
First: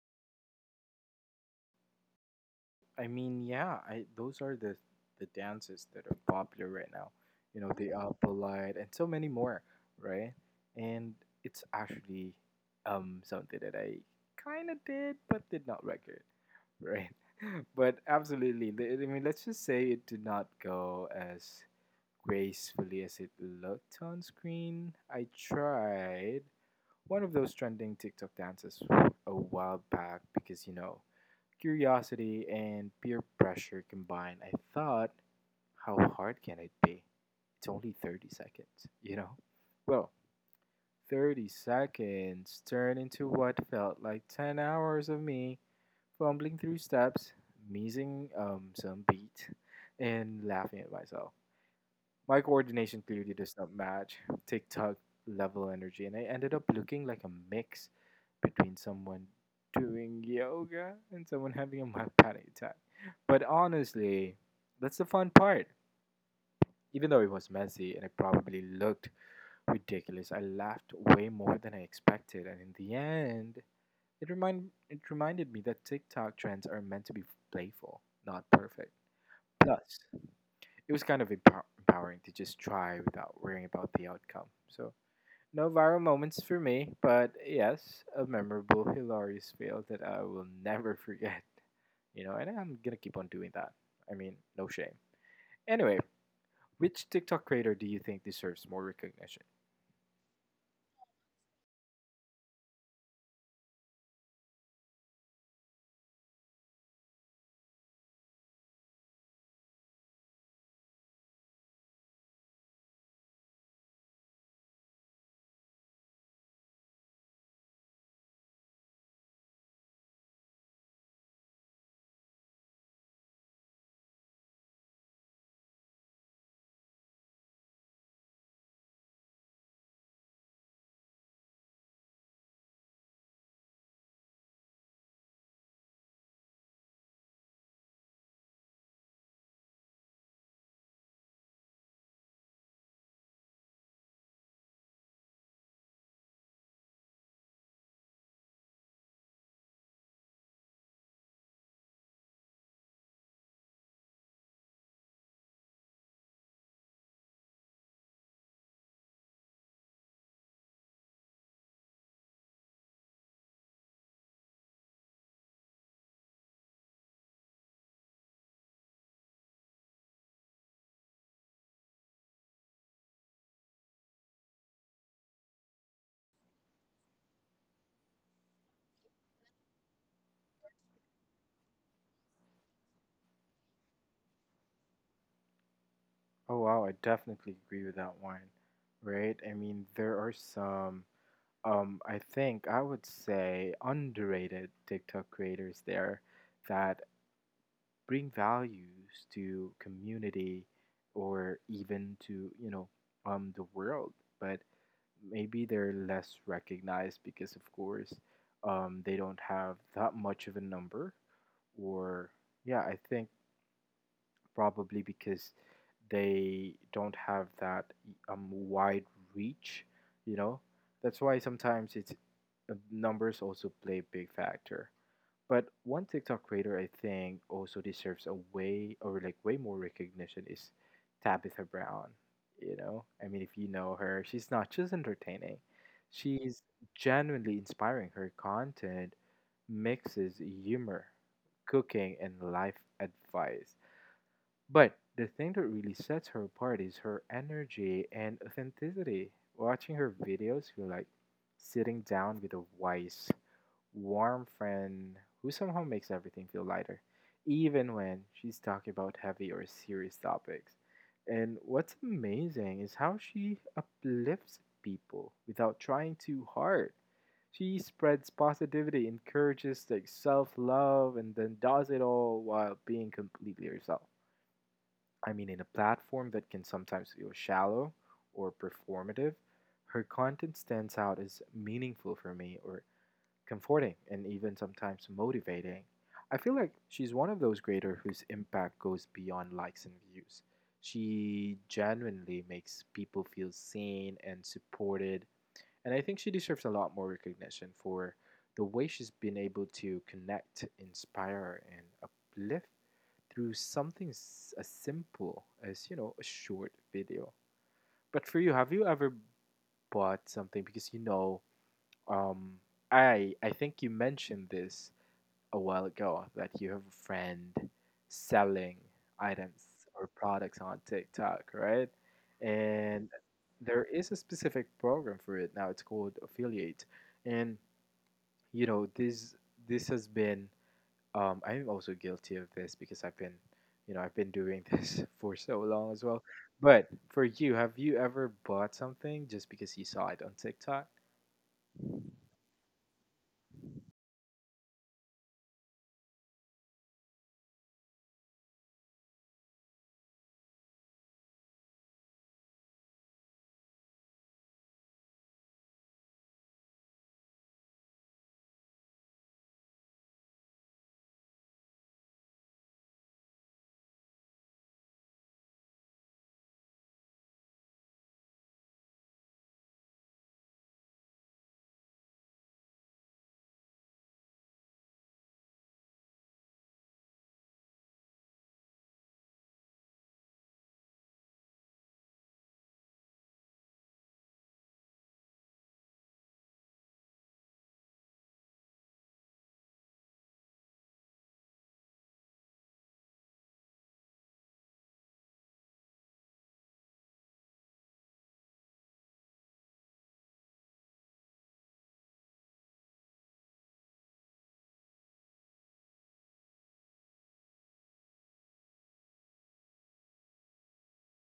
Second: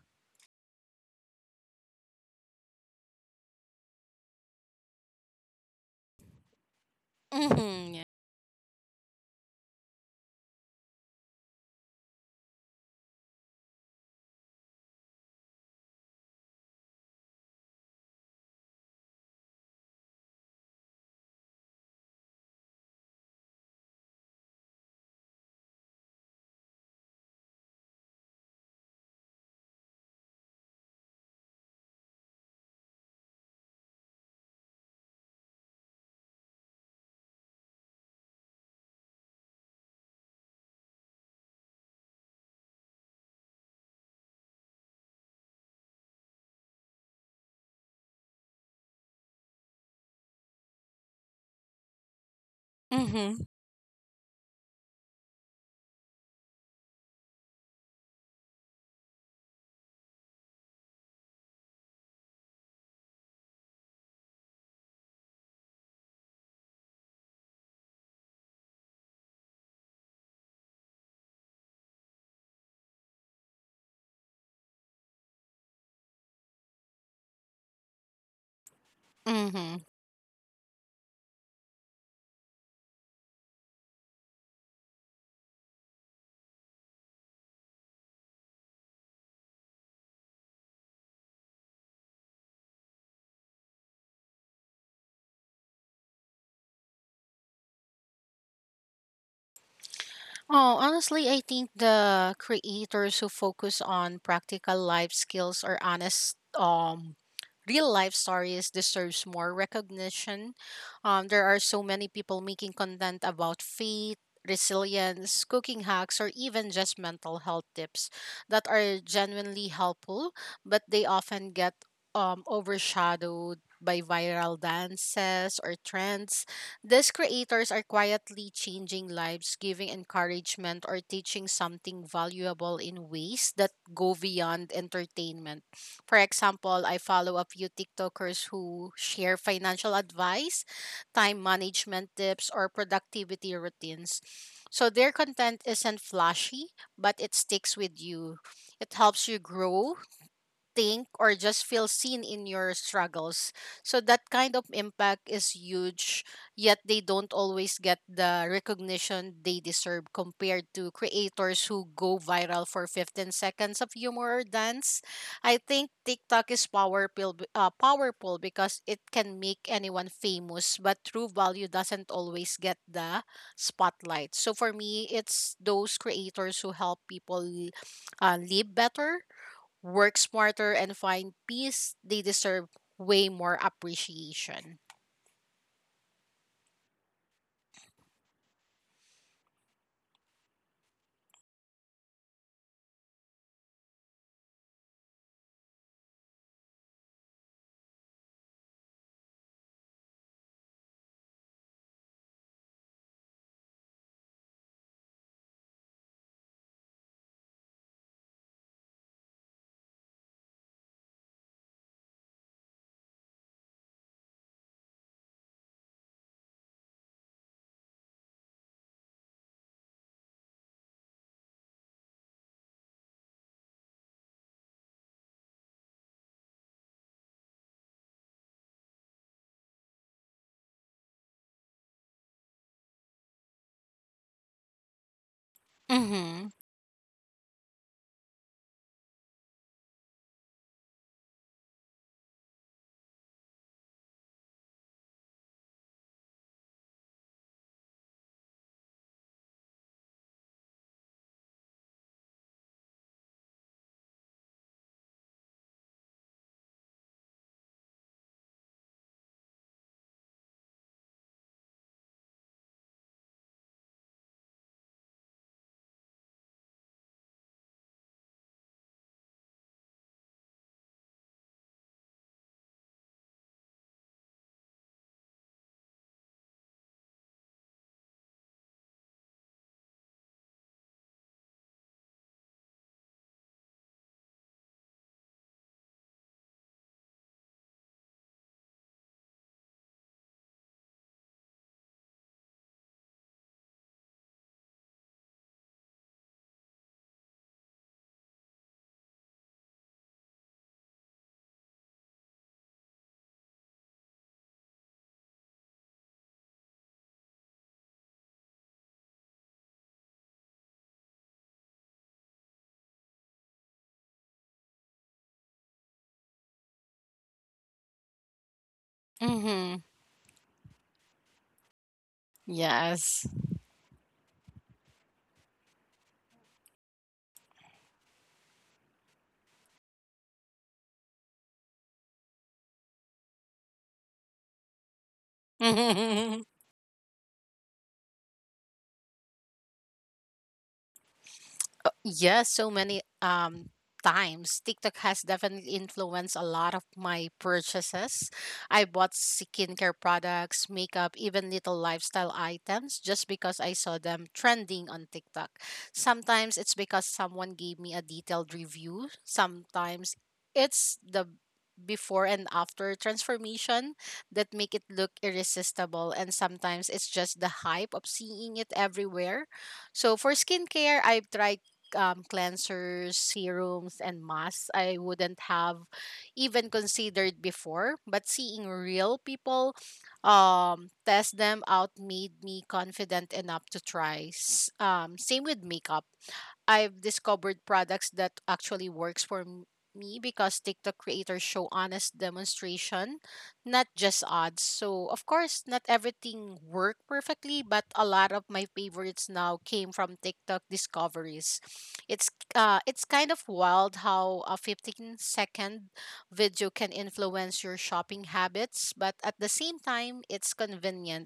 S1: I mean, yeah, I those are the the dances that are popular right now. You know, the
S2: Mm-hmm.
S1: Alpalite and so many more, right? And it's actually um something that I kind of did but did not record, right? But absolutely, the- I mean, let's just say it did not go as gracefully as it looked on screen. I tried one of those trending TikTok dances a while back because you know curiosity and peer pressure combined, I thought, how hard can it be? It's only thirty seconds, you know? Well, thirty seconds turned into what felt like ten hours of me fumbling through steps, missing um, some beat, and laughing at myself. My coordination clearly
S2: Mm-hmm.
S1: does not match TikTok level energy, and I ended up looking like a mix between someone doing yoga and someone having a mild panic attack. But honestly, that's the fun part. Even though it was messy and it probably looked ridiculous, I laughed way more than I expected, and in the end, it remind it reminded me that TikTok trends are meant to be playful, not perfect.
S2: Mm-hmm.
S1: Plus, it was kind of empow- empowering to just try without worrying about the outcome. So, no viral moments for me, but yes, a memorable, hilarious fail that I will never forget. You know, and I'm gonna keep on doing that. I mean, no shame. Anyway, which TikTok creator do you think deserves more recognition?
S2: Oh, honestly, I think the creators who focus on practical life skills or honest um real life stories deserves more recognition. Um, there are so many people making content about faith, resilience, cooking hacks, or even just mental health tips that are genuinely helpful, but they often get um overshadowed by viral dances or trends. These creators are quietly changing lives, giving encouragement, or teaching something valuable in ways that go beyond entertainment. For example, I follow a few TikTokers who share financial advice, time management tips, or productivity routines. So their content isn't flashy, but it sticks with you. It helps you grow, think, or just feel seen in your struggles. So that kind of impact is huge, yet they don't always get the recognition they deserve compared to creators who go viral for fifteen seconds of humor or dance. I think TikTok is powerful, b- uh, powerful because it can make anyone famous, but true value doesn't always get the spotlight. So for me, it's those creators who help people uh, live better, work smarter, and find peace, they deserve way more appreciation.
S1: Oh wow, I definitely agree with that one. Right? I mean, there are some um I think I would say underrated TikTok creators there that bring values to community or even to you know um the world, but maybe they're less recognized because of course um they don't have that much of a number or yeah I think probably because they don't have that um wide reach, you know, that's why sometimes it's uh, numbers also play a big factor. But one TikTok creator I think also deserves a way or like way more recognition is Tabitha Brown. You know, I mean, if you know her, she's not just entertaining,
S2: Mm-hmm.
S1: she's genuinely inspiring. Her content mixes humor, cooking, and life advice. But the thing that really sets her apart is her energy and authenticity. Watching her videos, you're like sitting down with a wise warm friend who somehow makes everything feel lighter, even when she's talking about heavy or serious topics. And what's amazing is how she uplifts people without trying too hard. She spreads positivity, encourages like self love, and then does it all while being completely herself. I mean, in a platform that can sometimes feel shallow or performative, her content stands out as meaningful for me or comforting, and even sometimes motivating. I feel like she's one of those creators whose impact goes beyond likes and views. She genuinely makes people feel seen and supported, and I think she deserves a lot more recognition for the way she's been able to connect, inspire, and uplift through something as simple as, you know, a short video. But for you, have you ever bought something because you know, um, I I think you mentioned this a while ago that you have a friend selling
S2: Mm-hmm.
S1: items or products on TikTok, right? And
S2: Yes.
S1: there is a specific program for it now. It's called affiliate, and you know this this has been. Um, I'm also guilty of this because I've been, you know, I've been doing this for so long as well. But for you, have you ever bought something just because you saw it on TikTok?
S2: Yes, so many um times. TikTok has definitely influenced a lot of my purchases. I bought skincare products, makeup, even little lifestyle items just because I saw them trending on TikTok. Sometimes it's because someone gave me a detailed review. Sometimes it's the before and after transformation that make it look irresistible, and sometimes it's just the hype of seeing it everywhere. So for skincare, I've tried um, cleansers, serums, and masks I wouldn't have even considered before. But seeing real people um, test them out made me confident enough to try. S- Um, same with makeup. I've discovered products that actually works for m- me because TikTok creators show honest demonstration, not just ads. So, of course, not everything worked perfectly, but a lot of my favorites now came from TikTok discoveries. It's uh it's kind of wild how a fifteen second video can influence your shopping habits, but at the same time, it's convenient.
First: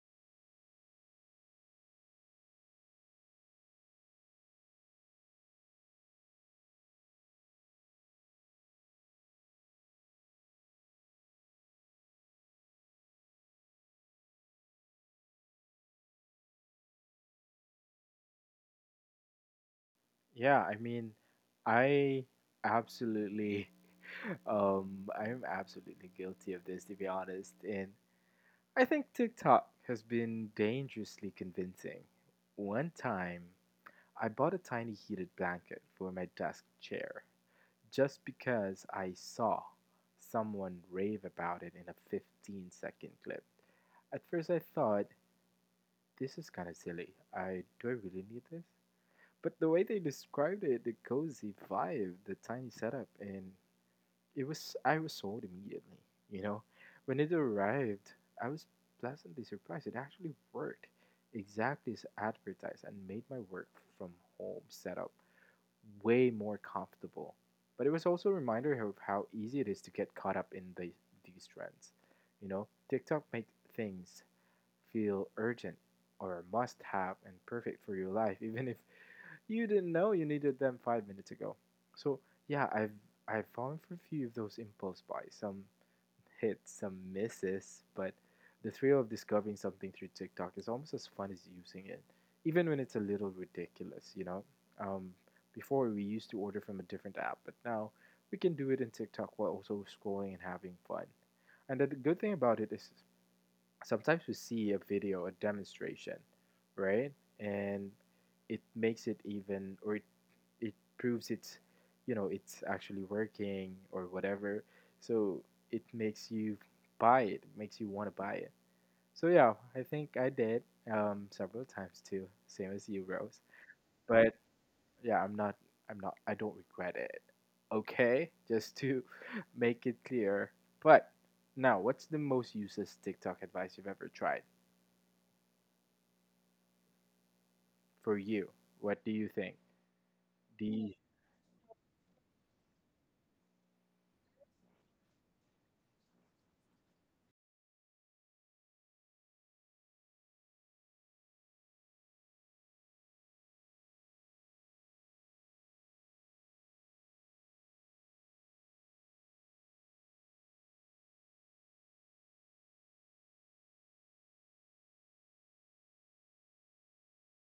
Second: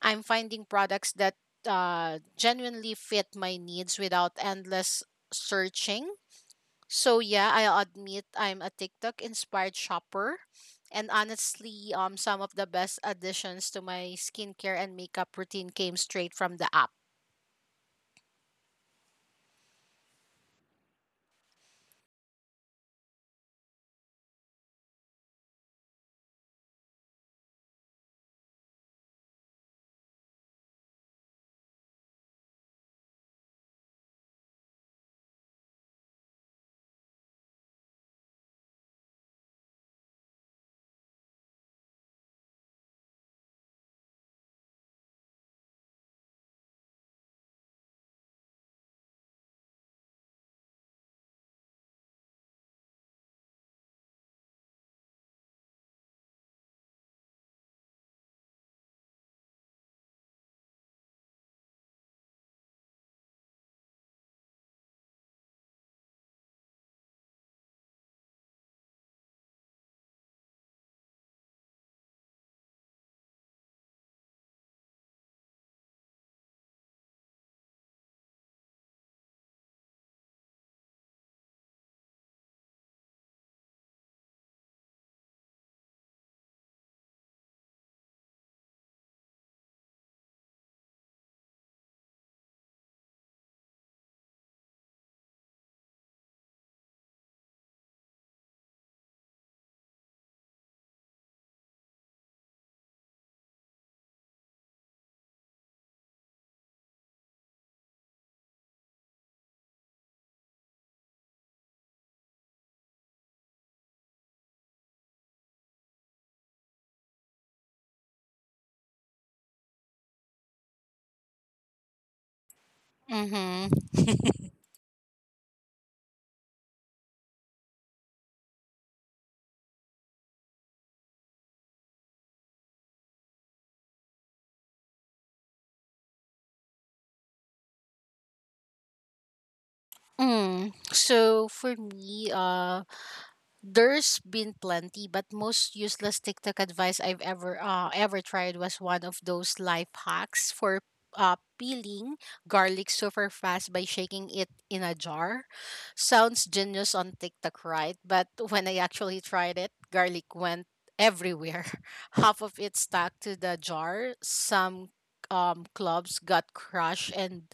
S2: I'm finding products that uh, genuinely fit my needs without endless searching. So yeah, I'll admit I'm a TikTok inspired shopper. And honestly, um, some of the best additions to my skincare and makeup routine came straight from the app.
S1: Yeah, I mean, I absolutely Um, I am absolutely guilty of this, to be honest. And I think TikTok has been dangerously convincing. One time, I bought a tiny heated blanket for my desk chair just because I saw someone rave about it in a fifteen second clip. At first, I thought, this is kind of silly. I do I really need this? But the way they described it, the cozy vibe, the tiny setup, and It was I was sold immediately, you know. When it arrived, I was pleasantly surprised. It actually worked exactly as advertised and made my work from home setup way more comfortable. But it was also a reminder of how easy it is to get caught up in the, these trends. You know, TikTok makes things feel urgent or must have and perfect for your life, even if you didn't know you needed them five minutes ago. So yeah, I've I've fallen for a few of those impulse buys, some hits, some misses, but the thrill of discovering something through TikTok is almost as fun as using it, even when it's a little ridiculous, you know. Um, Before we used to order from a different app, but now we can do it in TikTok while also scrolling and having fun. And the good thing about it is sometimes we see a video, a demonstration, right? And it makes it even or it it proves it's you know it's actually working or whatever, so it makes you buy it makes you want to buy it. So yeah, I think I did, um several times too, same as you, Rose.
S2: Mm-hmm.
S1: But yeah, i'm not i'm not I don't regret it, okay, just to make it clear. But now, what's the most useless TikTok advice you've ever tried? For you, what do you think?
S2: Mm.
S1: The
S2: So for me, uh, there's been plenty, but most useless TikTok advice I've ever uh, ever tried was one of those life hacks for uh, peeling garlic super fast by shaking it in a jar. Sounds genius on TikTok, right? But when I actually tried it, garlic went everywhere. Half of it stuck to the jar. Some um, clubs got crushed, and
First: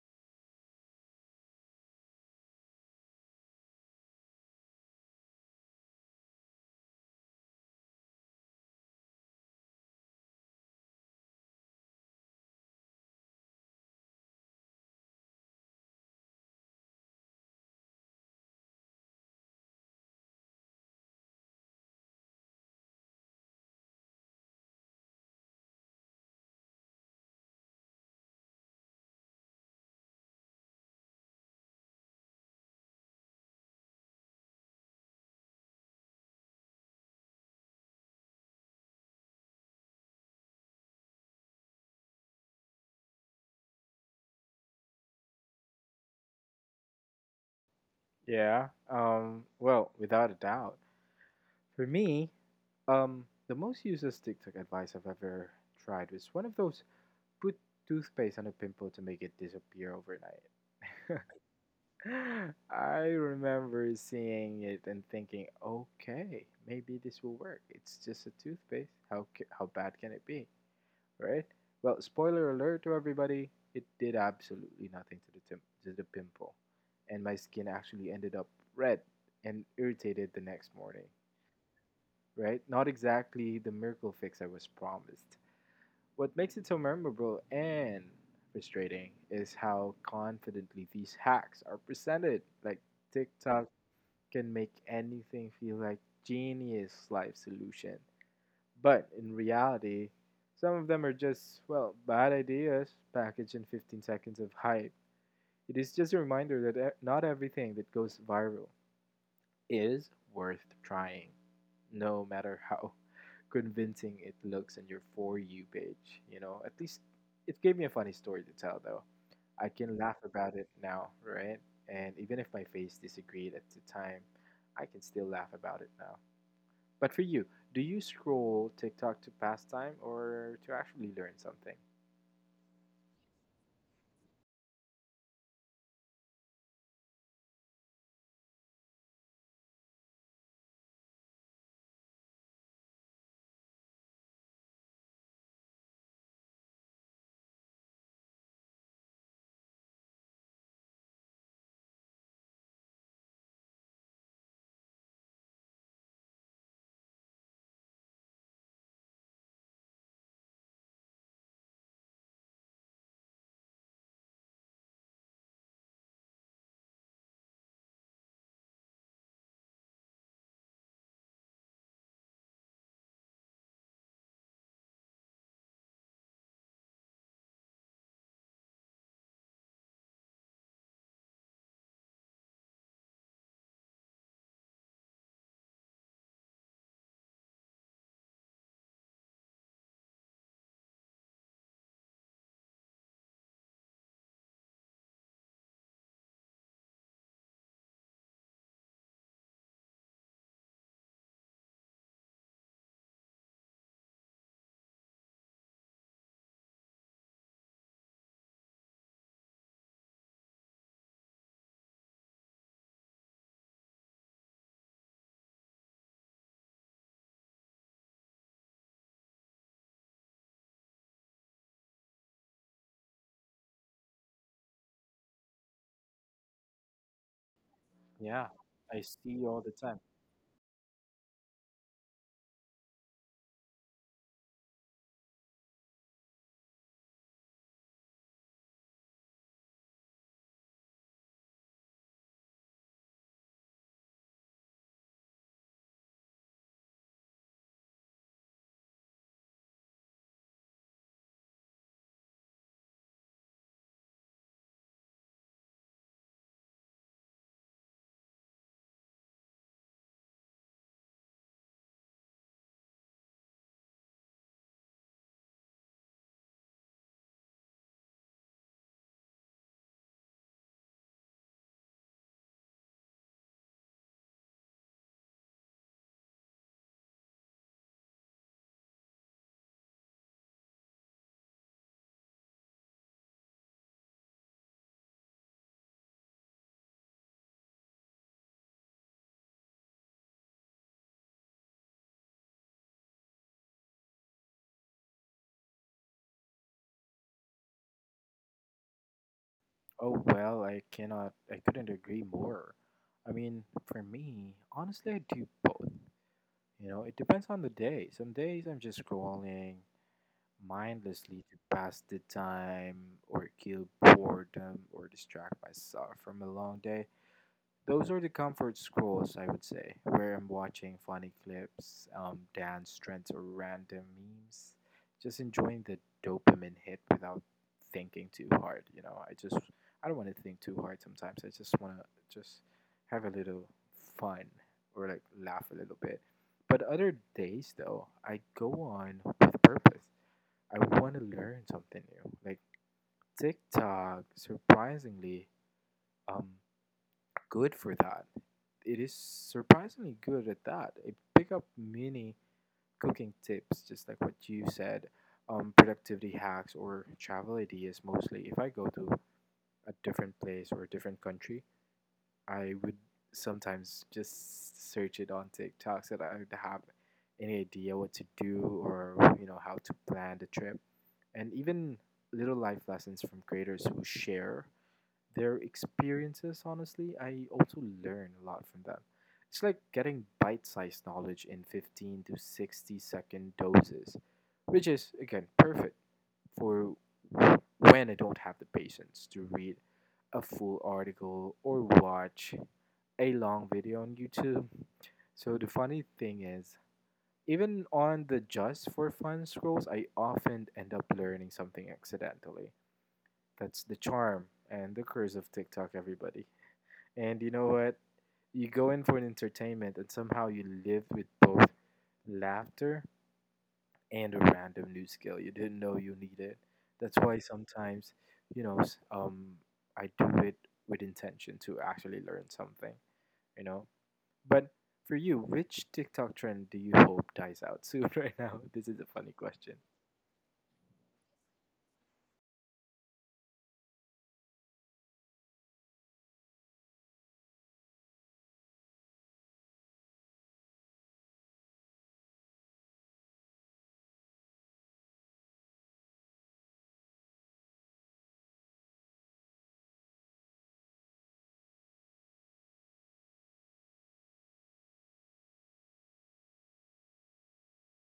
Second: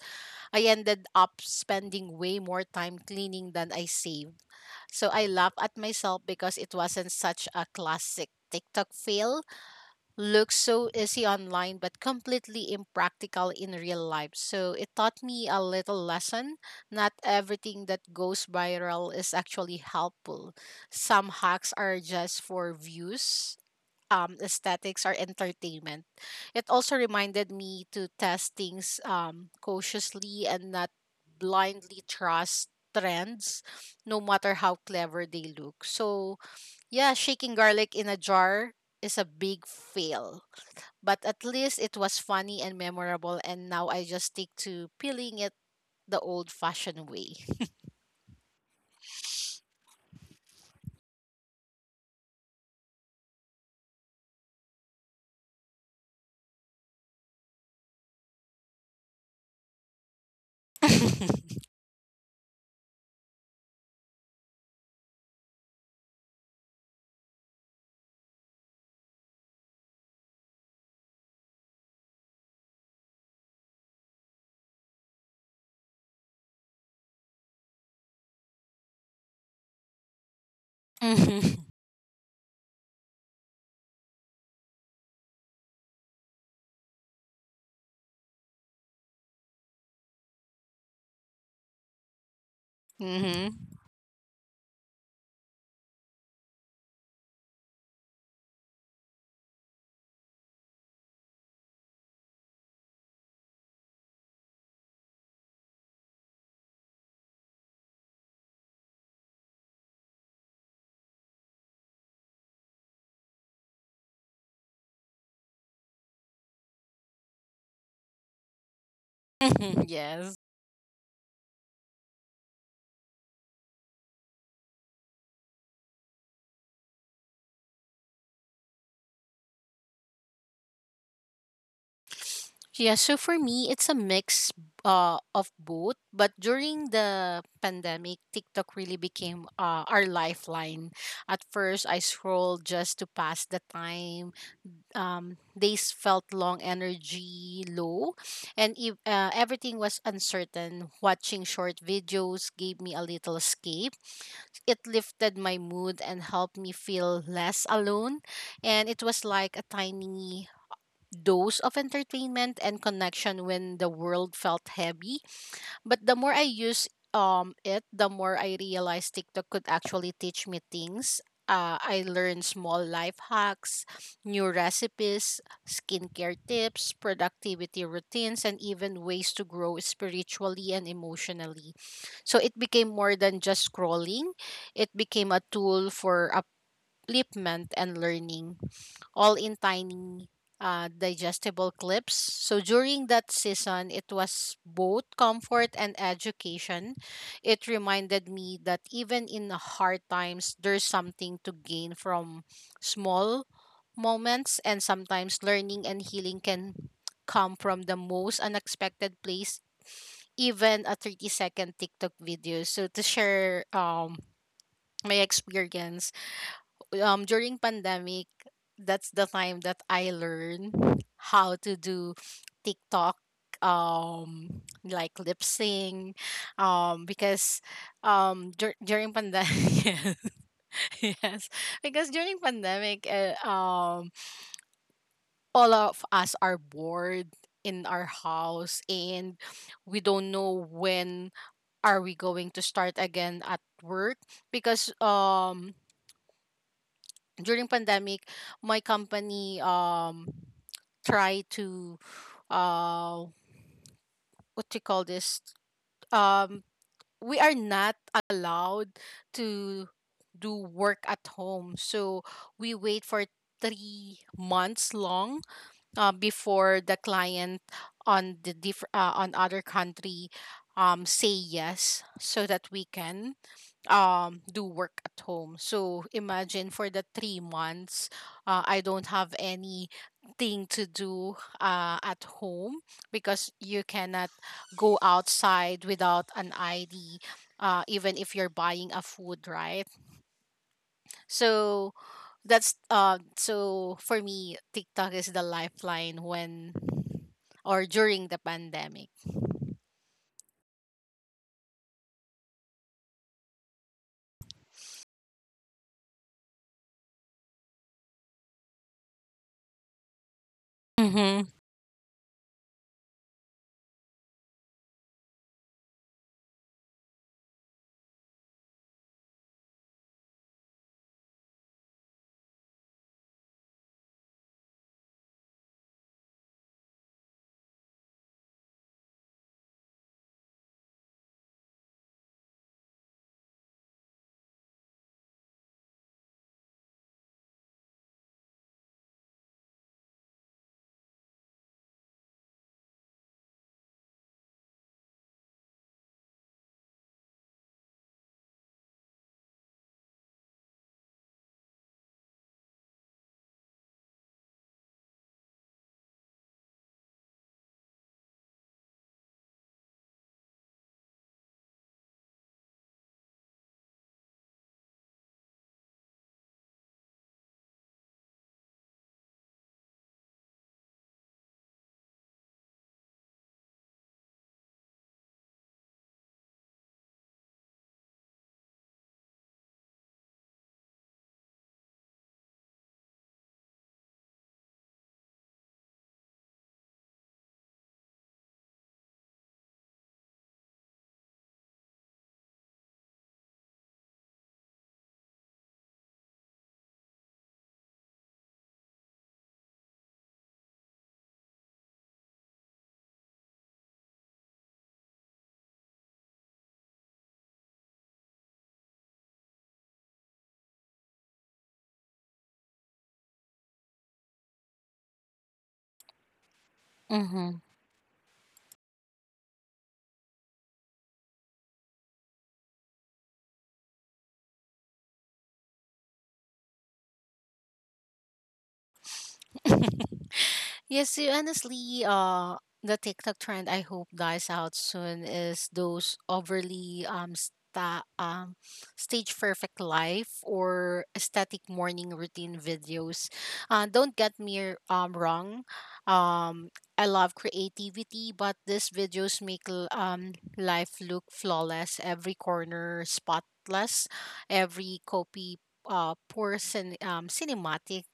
S2: I ended up spending way more time cleaning than I saved. So I laugh at myself because it wasn't such a classic TikTok fail. Looks so easy online, but completely impractical in real life. So it taught me a little lesson. Not everything that goes viral is actually helpful. Some hacks are just for views, um, aesthetics or entertainment. It also reminded me to test things um, cautiously and not blindly trust trends, no matter how clever they look. So, yeah, shaking garlic in a jar is a big fail. But at least it was funny and memorable, and now I just stick to peeling it the old fashioned way.
S1: Yeah, um well, without a doubt, for me, Um, the most useless TikTok advice I've ever tried was one of those, put toothpaste on a pimple to make it disappear overnight. I remember seeing it and thinking, okay, maybe this will work. It's just a toothpaste. How ca- how bad can it be, right? Well, spoiler alert to everybody, it did absolutely nothing to the tim- to the pimple, and my skin actually ended up red and irritated the next morning. Right? Not exactly the miracle fix I was promised. What makes it so memorable and frustrating is how confidently these hacks are presented. Like, TikTok
S2: Mm-hmm.
S1: can make anything feel like genius life solution. But in reality, some of them are just, well, bad ideas packaged in fifteen seconds of hype. It is just a reminder that e- not everything that goes viral is worth trying, no matter how convincing it looks in your For You page. You know, at least it gave me a funny story to tell, though. I
S2: Mm-hmm.
S1: can laugh
S2: Yes.
S1: about it now, right? And even if my face disagreed at the time, I can still laugh about it now. But for you, do you scroll TikTok to pass time or to actually learn something?
S2: Yeah, so for me, it's a mix uh, of both. But during the pandemic, TikTok really became uh, our lifeline. At first, I scrolled just to pass the time. Um, days felt long, energy low, and if uh, everything was uncertain. Watching short videos gave me a little escape. It lifted my mood and helped me feel less alone, and it was like a tiny dose of entertainment and connection when the world felt heavy. But the more I use um it, the more I realized TikTok could actually teach me things. Uh, I learned small life hacks, new recipes, skincare tips, productivity routines, and even ways to grow spiritually and emotionally. So it became more than just scrolling, it became a tool for upliftment and learning all in tiny uh, digestible clips. So during that season, it was both comfort and education. It reminded me that even in the hard times, there's something to gain from small moments, and sometimes learning and healing can come from the most unexpected place, even a thirty second TikTok video. So to share um my experience um during pandemic, that's the time that I learned how to do TikTok um like lip sync um because
S1: Yeah,
S2: um dur-
S1: I
S2: during
S1: see all the
S2: pandemic.
S1: time.
S2: Yes. Yes, because during pandemic uh, um all of us are bored in our house and we don't know when are we going to start again at work because um during pandemic my company um try to uh what do you call this um we are not allowed to do work at home, so we wait for three months long, uh, before the client on the diff- uh, on other country um say yes so that we can um do work at home. So imagine for the three months, uh, I don't have anything to do uh, at home because you cannot go outside without an ID, uh, even if you're buying a food, right? So that's uh, so for me TikTok is the lifeline when or during the pandemic.
S1: Oh, well, I cannot, I couldn't agree more. I mean, for me, honestly, I do both. You know, it depends on the day. Some days I'm just scrolling
S2: Mm-hmm.
S1: mindlessly to pass the time or kill boredom or distract myself from a long day. Those are the comfort scrolls, I would say, where I'm watching funny clips, um, dance trends, or random memes. Just enjoying the dopamine hit without thinking too hard. You know, I just I don't want to think too hard sometimes. I just want to just have a little fun, or like laugh a little bit. But other days, though, I go on with purpose. I want to learn something new. Like, TikTok, surprisingly, um, good for that. It is surprisingly good at that. It pick up many cooking tips, just like what you said, um, productivity hacks or travel ideas mostly. If I go to a different place or a different country, I would sometimes just search it on TikTok so that I would have any idea what to do, or you know, how to plan the trip, and even little life lessons from creators who share their experiences. Honestly, I also learn a lot from them. It's like getting bite sized knowledge in fifteen to sixty second doses, which is, again, perfect for when I don't have the patience to read a full article or watch a long video on YouTube. So the funny thing is, even on the just for fun scrolls, I often end up learning something accidentally. That's the charm and the curse of TikTok, everybody. And you know what? You go in for an entertainment and somehow you live with both laughter and a random new skill. You didn't know you needed. That's why
S2: Mm-hmm.
S1: sometimes, you know, s- um, I do it with intention to actually learn something, you know? But for you, which TikTok trend do you hope dies out soon right now? This is a funny question.
S2: Yes, see, honestly, uh, the TikTok trend I hope dies out soon is those overly um sta- um stage perfect life or aesthetic morning routine videos. Uh, don't get me um wrong, um I love creativity, but these videos make l- um life look flawless, every corner spotless, every copy uh poor cin- um cinematic,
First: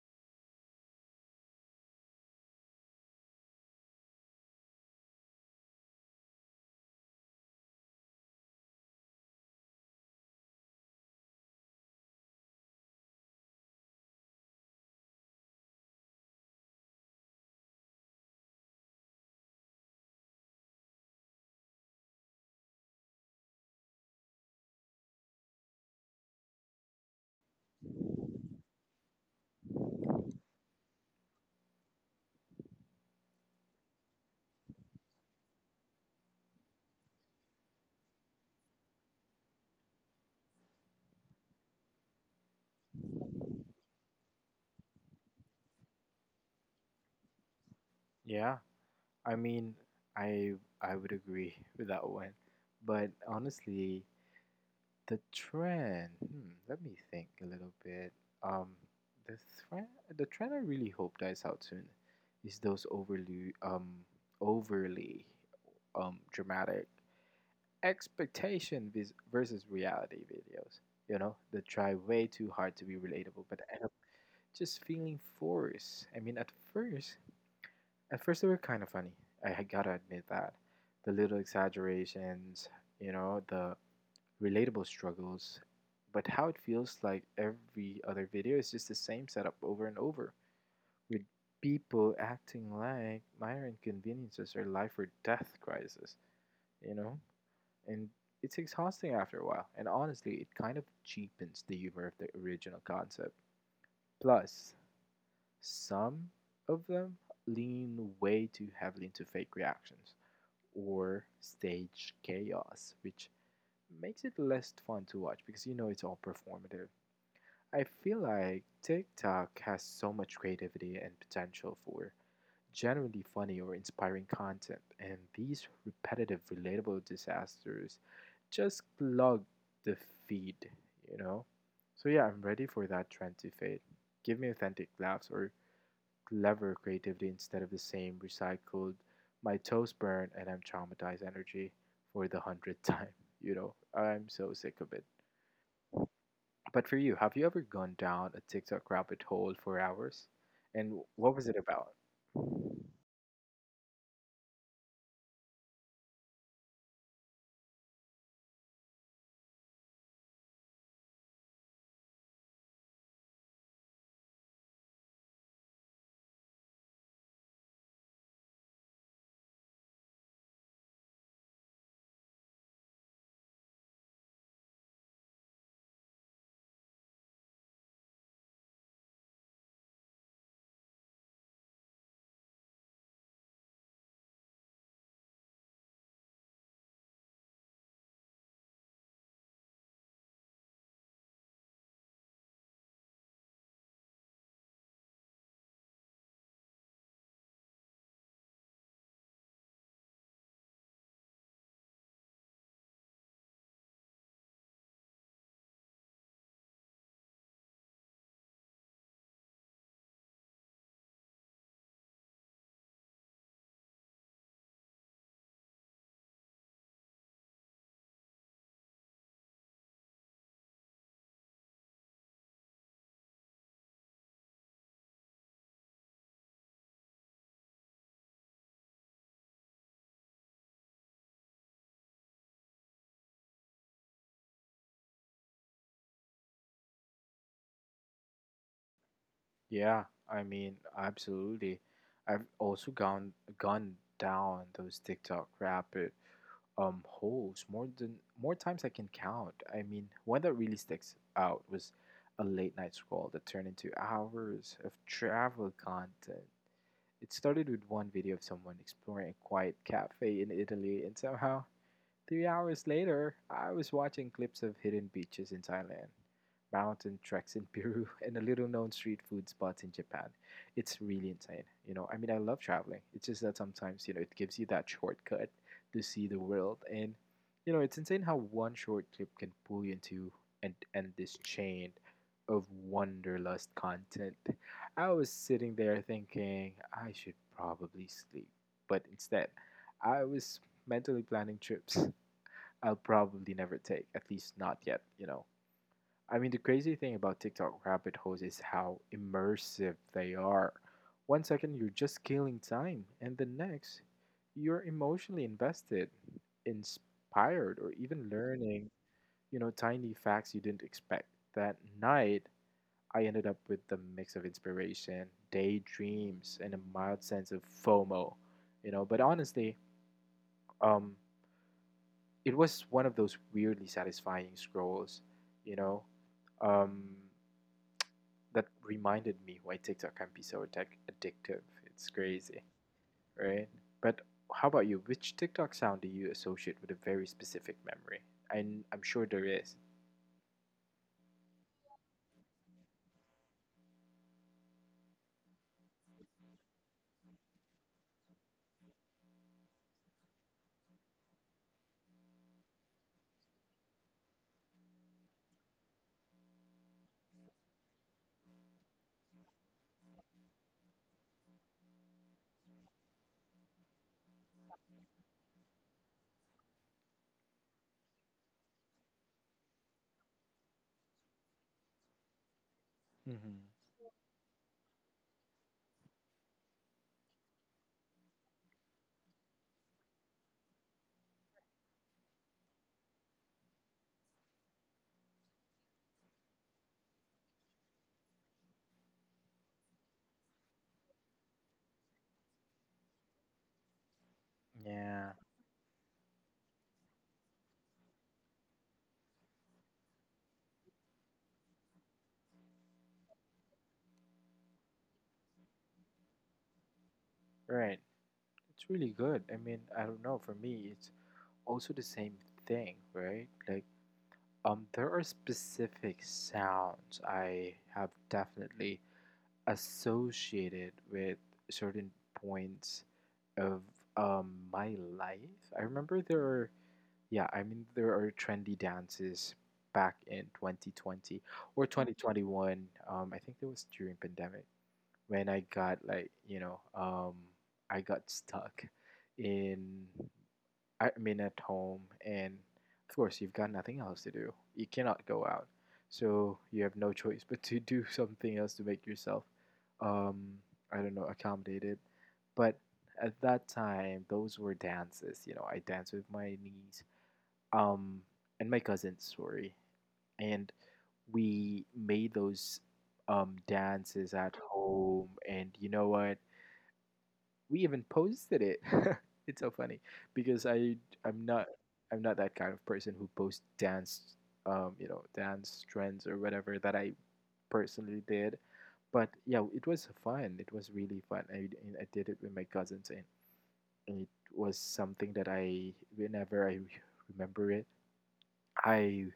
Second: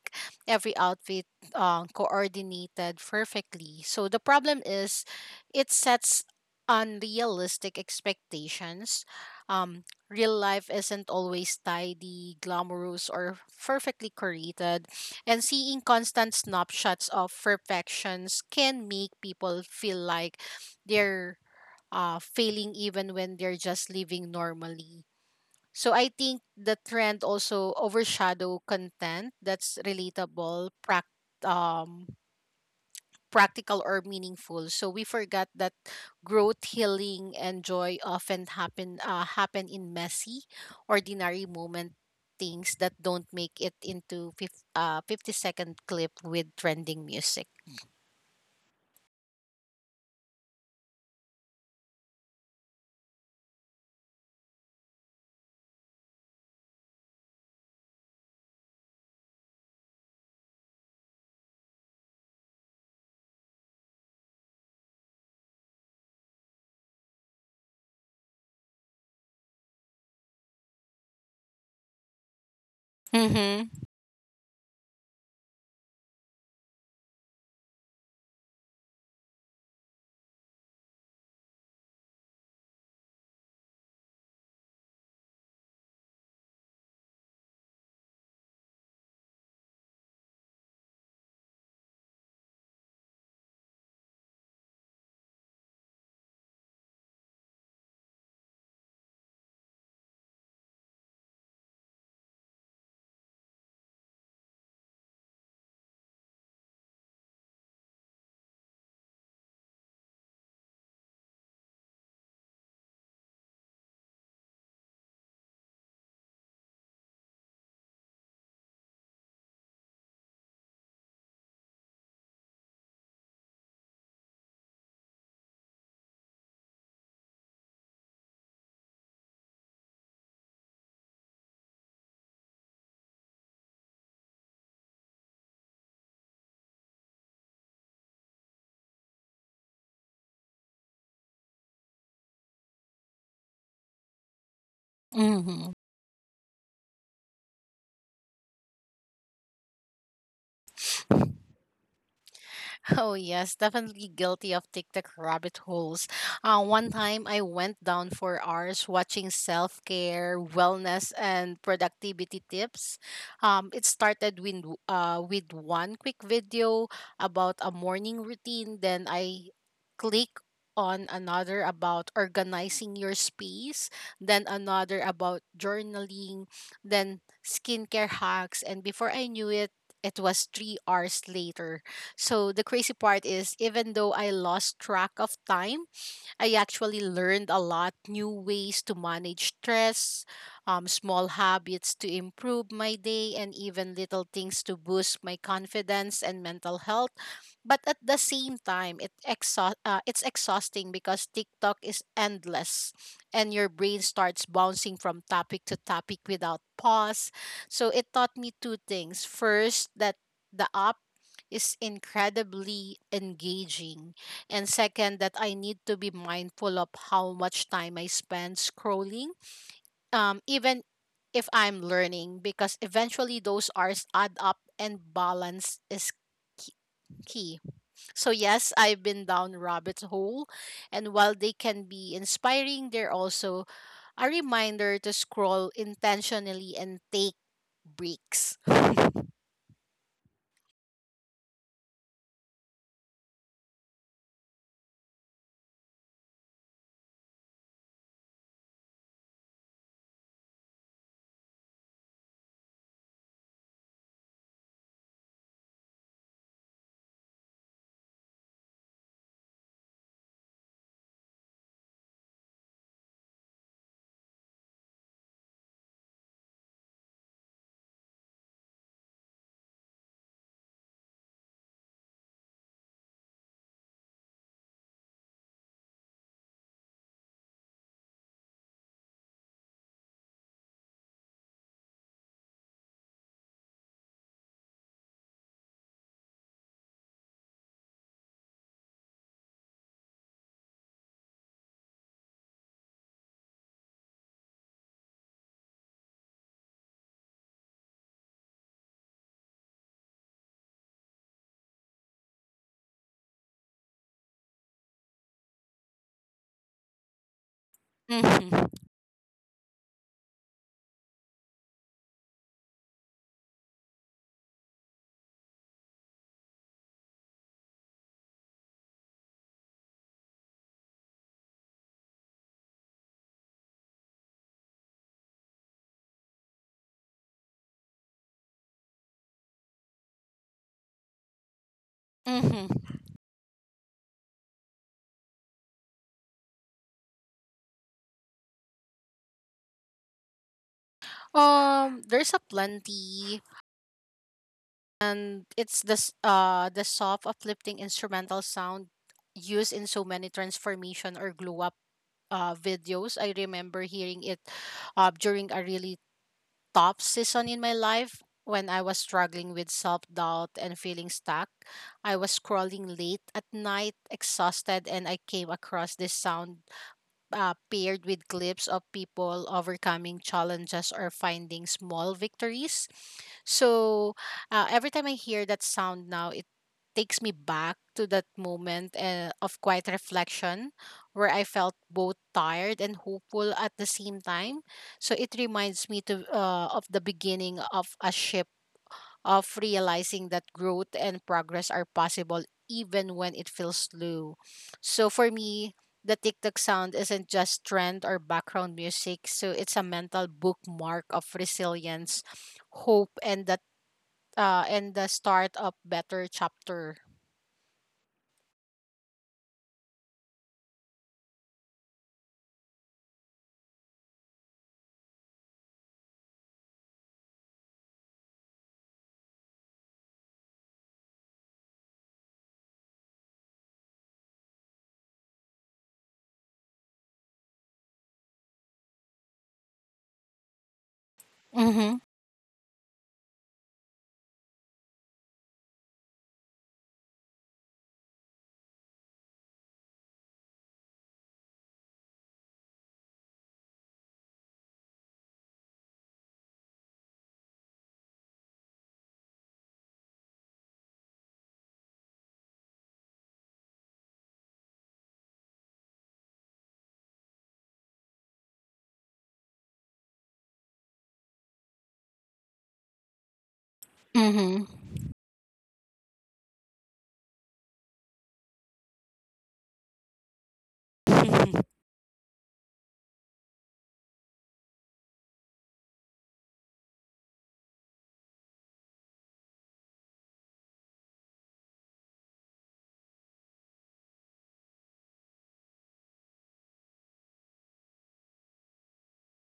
S2: every outfit uh, coordinated perfectly. So the problem is it sets unrealistic expectations. Um, real life isn't always tidy, glamorous, or perfectly curated. And seeing constant snapshots of perfections can make people feel like they're uh, failing even when they're just living normally. So I think the trend also overshadow content that's relatable, prac- um, practical or meaningful. So we forgot that growth, healing, and joy often happen uh, happen in messy, ordinary moment things that don't make it into fif- uh, fifty second clip with trending music.
S1: Yeah. I mean, I I would agree with that one. But honestly, the trend, hmm, let me think a little bit. Um, the trend, the trend I really hope dies out soon is those overly um overly um dramatic expectation vis- versus reality videos. You know, that try way too hard to be relatable, but
S2: Mm-hmm.
S1: end up just feeling forced. I mean, at first, at first, they were kind of funny. I had gotta admit that. The little exaggerations, you know, the relatable struggles. But how it feels like every other video is just the same setup over and over, with people acting like minor inconveniences are life or death crisis, you know? And it's exhausting after a while. And honestly, it kind of cheapens the humor of the original concept. Plus, some of them lean way too heavily into fake reactions or stage chaos, which makes it less fun to watch because you know it's all performative. I feel like TikTok has so much creativity and potential for generally funny or inspiring content, and these repetitive, relatable disasters just clog the feed, you know? So, yeah, I'm ready for that trend to fade. Give me authentic laughs or clever creativity instead of the same recycled my toes burn and I'm traumatized energy for the hundredth time. You know, I'm so sick of it.
S2: Mm-hmm.
S1: But for you, have you ever gone down a TikTok rabbit hole for hours? And what was it about?
S2: Oh yes, definitely guilty of TikTok rabbit holes. Uh, one time I went down for hours watching self-care, wellness, and productivity tips. Um, it started with uh, with one quick video about a morning routine. Then I click on another about organizing your space, then another about journaling, then skincare hacks, and before I knew it, it was three hours later. So the crazy part is, even though I lost track of time, I actually learned a lot, new ways to manage stress, um, small habits to improve my day, and even little things to boost my confidence and mental health. But at the same time, it exha- uh, it's exhausting because TikTok is endless and your brain starts bouncing from topic to topic without pause. So it taught me two things. First, that the app is incredibly engaging, and second, that I need to be mindful of how much time I spend scrolling, um, even if I'm learning, because eventually those hours add up and balance is key. key. So, yes, I've been down rabbit hole, and while they can be inspiring, they're also a reminder to scroll intentionally and take breaks.
S1: Yeah, I mean, absolutely. I've also gone gone down those TikTok rapid um holes more than more times I can count. I mean, one that really sticks out was a late night scroll that turned into hours of travel content. It started with one video of someone exploring a quiet cafe in Italy, and somehow three hours later, I was watching clips of hidden beaches in Thailand, mountain treks in Peru, and the little known street food spots in Japan. It's really insane. You know, I mean, I love traveling. It's just that sometimes, you know, it gives you that shortcut to see the world. And, you know, it's insane how one short clip can pull you into and end this chain of wanderlust content. I was sitting there thinking I should probably sleep, but instead, I was mentally planning trips I'll probably never take, at least not yet, you know. I mean, the crazy thing about TikTok rabbit holes is how immersive they are. One second you're just killing time, and the next you're emotionally invested, inspired, or even
S2: Mm-hmm.
S1: learning, you know, tiny facts you didn't expect. That night, I ended up with the mix of inspiration, daydreams, and a mild sense of FOMO, you know. But honestly, um, it was one of those weirdly satisfying scrolls, you know, um, that reminded me why TikTok can be so addic- addictive. It's crazy,
S2: Mm-hmm.
S1: right? But how about you? Which TikTok sound do you associate with a very specific memory? I, I'm sure there is.
S2: Um, there's a plenty. And it's the s- uh the soft uplifting instrumental sound used in so many transformation or glow up uh, videos. I remember hearing it uh, during a really top season in my life when I was struggling with self doubt and feeling stuck. I was scrolling late at night, exhausted, and I came across this sound uh, paired with clips of people overcoming challenges or finding small victories.
S1: Mm-hmm.
S2: So uh, every time I hear that sound now, it takes me back to that moment uh, of quiet reflection where I felt both tired and hopeful at the same time. So it reminds me to uh, of the beginning of a shift, of realizing that growth and progress are possible even when it feels slow. So
S1: Yeah,
S2: for me, the TikTok sound isn't just trend or background music, so it's a mental bookmark of resilience, hope, and that uh, and the start of better chapter.
S1: right. It's really good. I mean, I don't know. For me, it's also the same thing, right? Like, um, there are specific sounds I have definitely associated with certain points of um, my life. I remember there are, yeah, I mean, there are trendy dances back in twenty twenty or
S2: Mm-hmm.
S1: twenty twenty-one. Um, I think it was during pandemic when I got like, you know, um, I got stuck in I mean, at home, and of course, you've got nothing else to do. You cannot go out, so you have no choice but to do something else to make yourself, um, I don't know, accommodated. But at that time, those were dances. You know, I danced with my niece, um, and my cousin. Sorry, and we made those um dances
S2: Mm-hmm.
S1: at home, and you know what? We even posted it. It's so funny because I I'm not I'm not that kind of person who posts dance, um you know, dance trends or whatever that I personally did, but yeah, it was fun. It was really fun. I and I did it with my cousins, and and it was something that I whenever I remember it, I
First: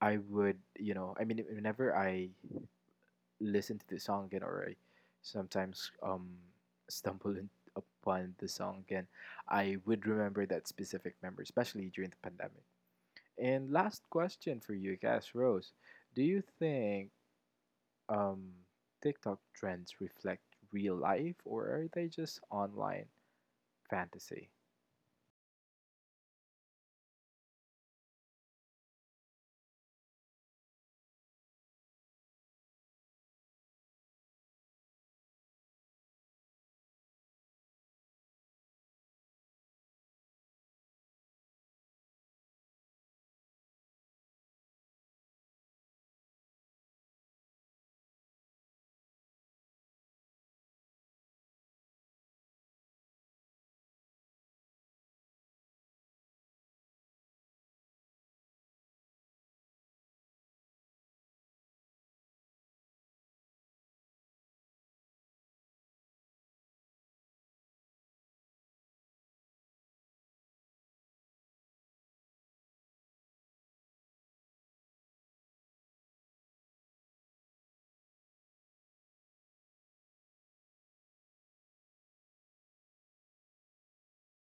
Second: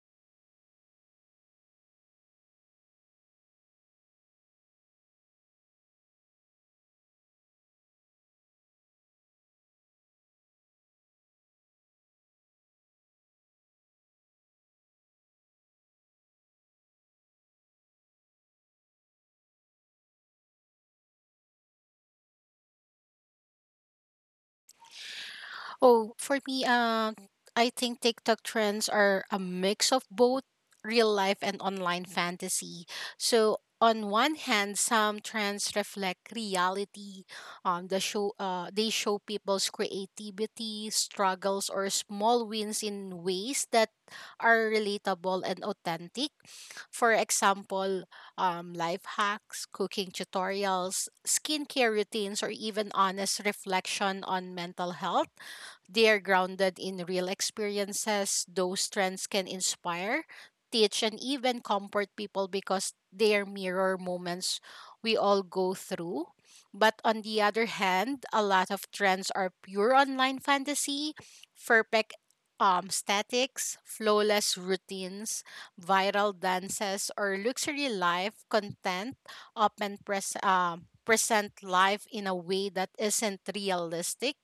S1: I would, you know, I mean, whenever I listen to the song again, or I sometimes um stumble in, upon the song again, I would remember that specific memory, especially during the pandemic. And last question for you, guys, Rose, do you think um TikTok trends reflect real life, or are they just online fantasy?
S2: Oh, for me, um, I think TikTok trends are a mix of both real life and online fantasy. So on one hand, some trends reflect reality. Um, the show, uh, they show people's creativity, struggles, or small wins in ways that are relatable and authentic. For example, um, life hacks, cooking tutorials, skincare routines, or even honest reflection on mental health, they are grounded in real experiences. Those trends can inspire, teach, and even comfort people because they are mirror moments we all go through. But on the other hand, a lot of trends are pure online fantasy, perfect um, statics, flawless routines, viral dances, or luxury life content often pres- um, present life in a way that isn't realistic.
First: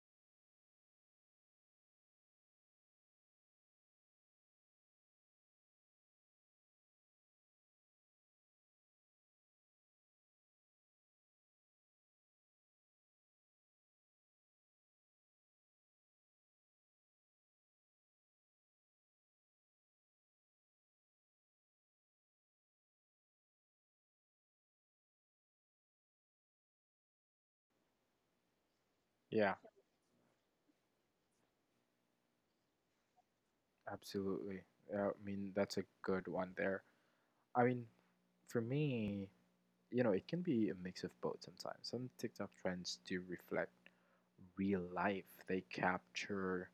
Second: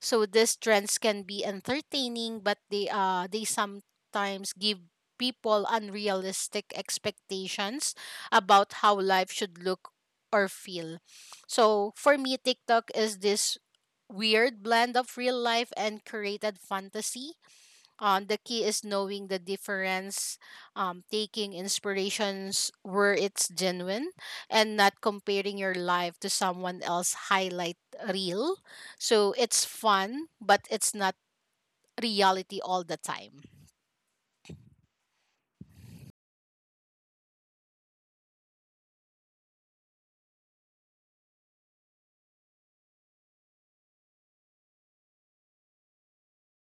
S2: So these trends can be entertaining, but they uh they sometimes give people unrealistic expectations about how life should look or feel. So for me, TikTok is this weird blend of real life and created fantasy. um, the key is knowing the difference, um, taking inspirations where it's genuine, and not comparing your life to someone else highlight reel. So
S1: Yeah,
S2: it's fun, but it's not reality all the time.
S1: absolutely. Uh, I mean, that's a good one there. I mean, for me, you know, it can be a mix of both sometimes. Some TikTok trends do reflect real life. They capture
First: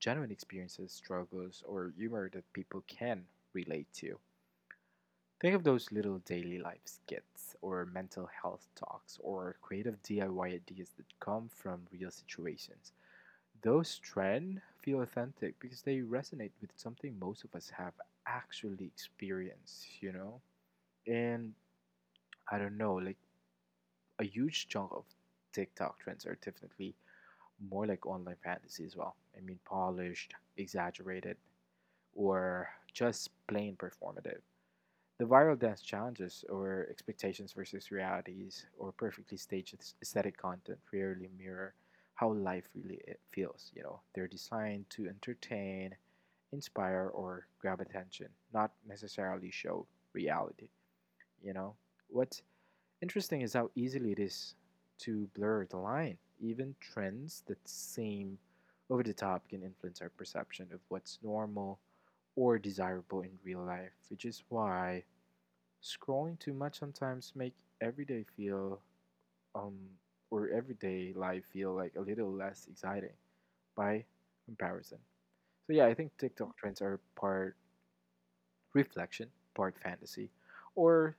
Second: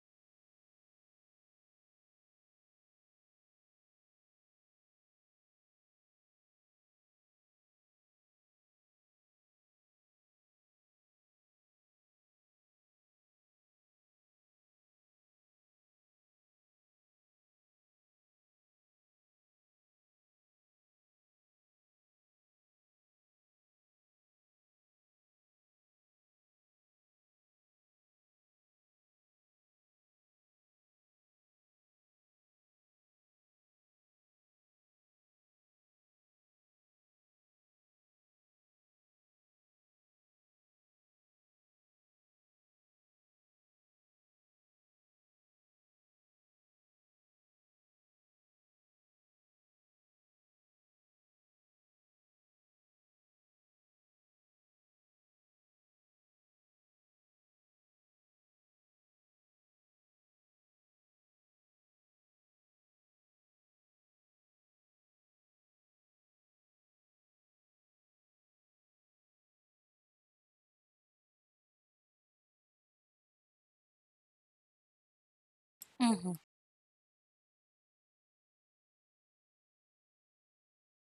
S1: genuine experiences, struggles, or humor that people can relate to. Think of those little daily life skits or mental health talks or creative D I Y ideas that come from real situations. Those trends feel authentic because they resonate with something most of us have actually experienced, you know? And I don't know, like, a huge chunk of TikTok trends are definitely more like online fantasy as well. I mean, polished, exaggerated, or just plain performative. The viral dance challenges or expectations versus realities or perfectly staged aesthetic content rarely mirror how life really i- feels. You know, they're designed to entertain, inspire, or grab attention, not necessarily show reality. You know, what's interesting is how easily it is to blur the line. Even trends that seem over the top can influence our perception of what's normal or desirable in real life, which is why scrolling too much sometimes make everyday feel um or everyday life feel like a little less exciting by comparison. So yeah, I think
S2: Hmm.
S1: TikTok trends are part reflection, part fantasy, or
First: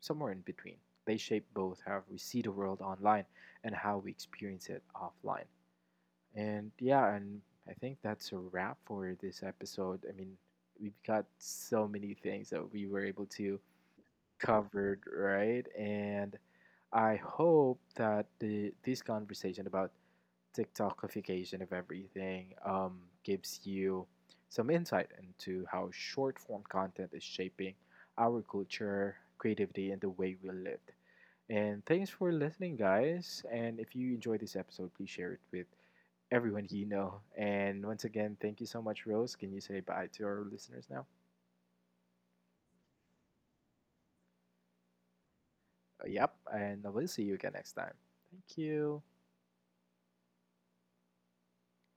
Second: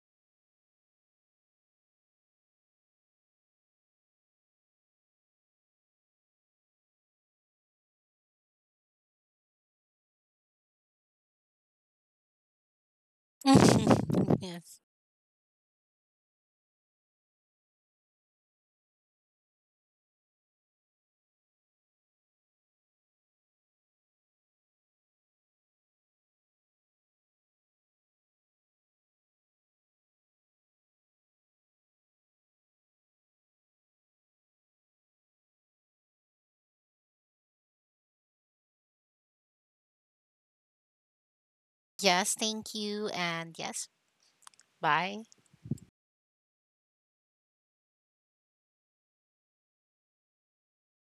S1: somewhere in between. They shape both how we see the world online and how we experience it offline. And yeah, and I think that's a wrap for this episode. I mean, we've got so many things that we were able to
S2: Yes.
S1: cover, right? And I hope that the this conversation about TikTokification of everything, um, gives you some insight into how short form content is shaping our culture, creativity, and the way we live. And thanks for listening, guys. And if you enjoyed this episode, please share it with everyone you know. And once again, thank you so much, Rose. Can you say bye to our listeners now?
S2: Yes, thank you. And yes, bye.
S1: Uh, yep. And we'll see you again next time. Thank you.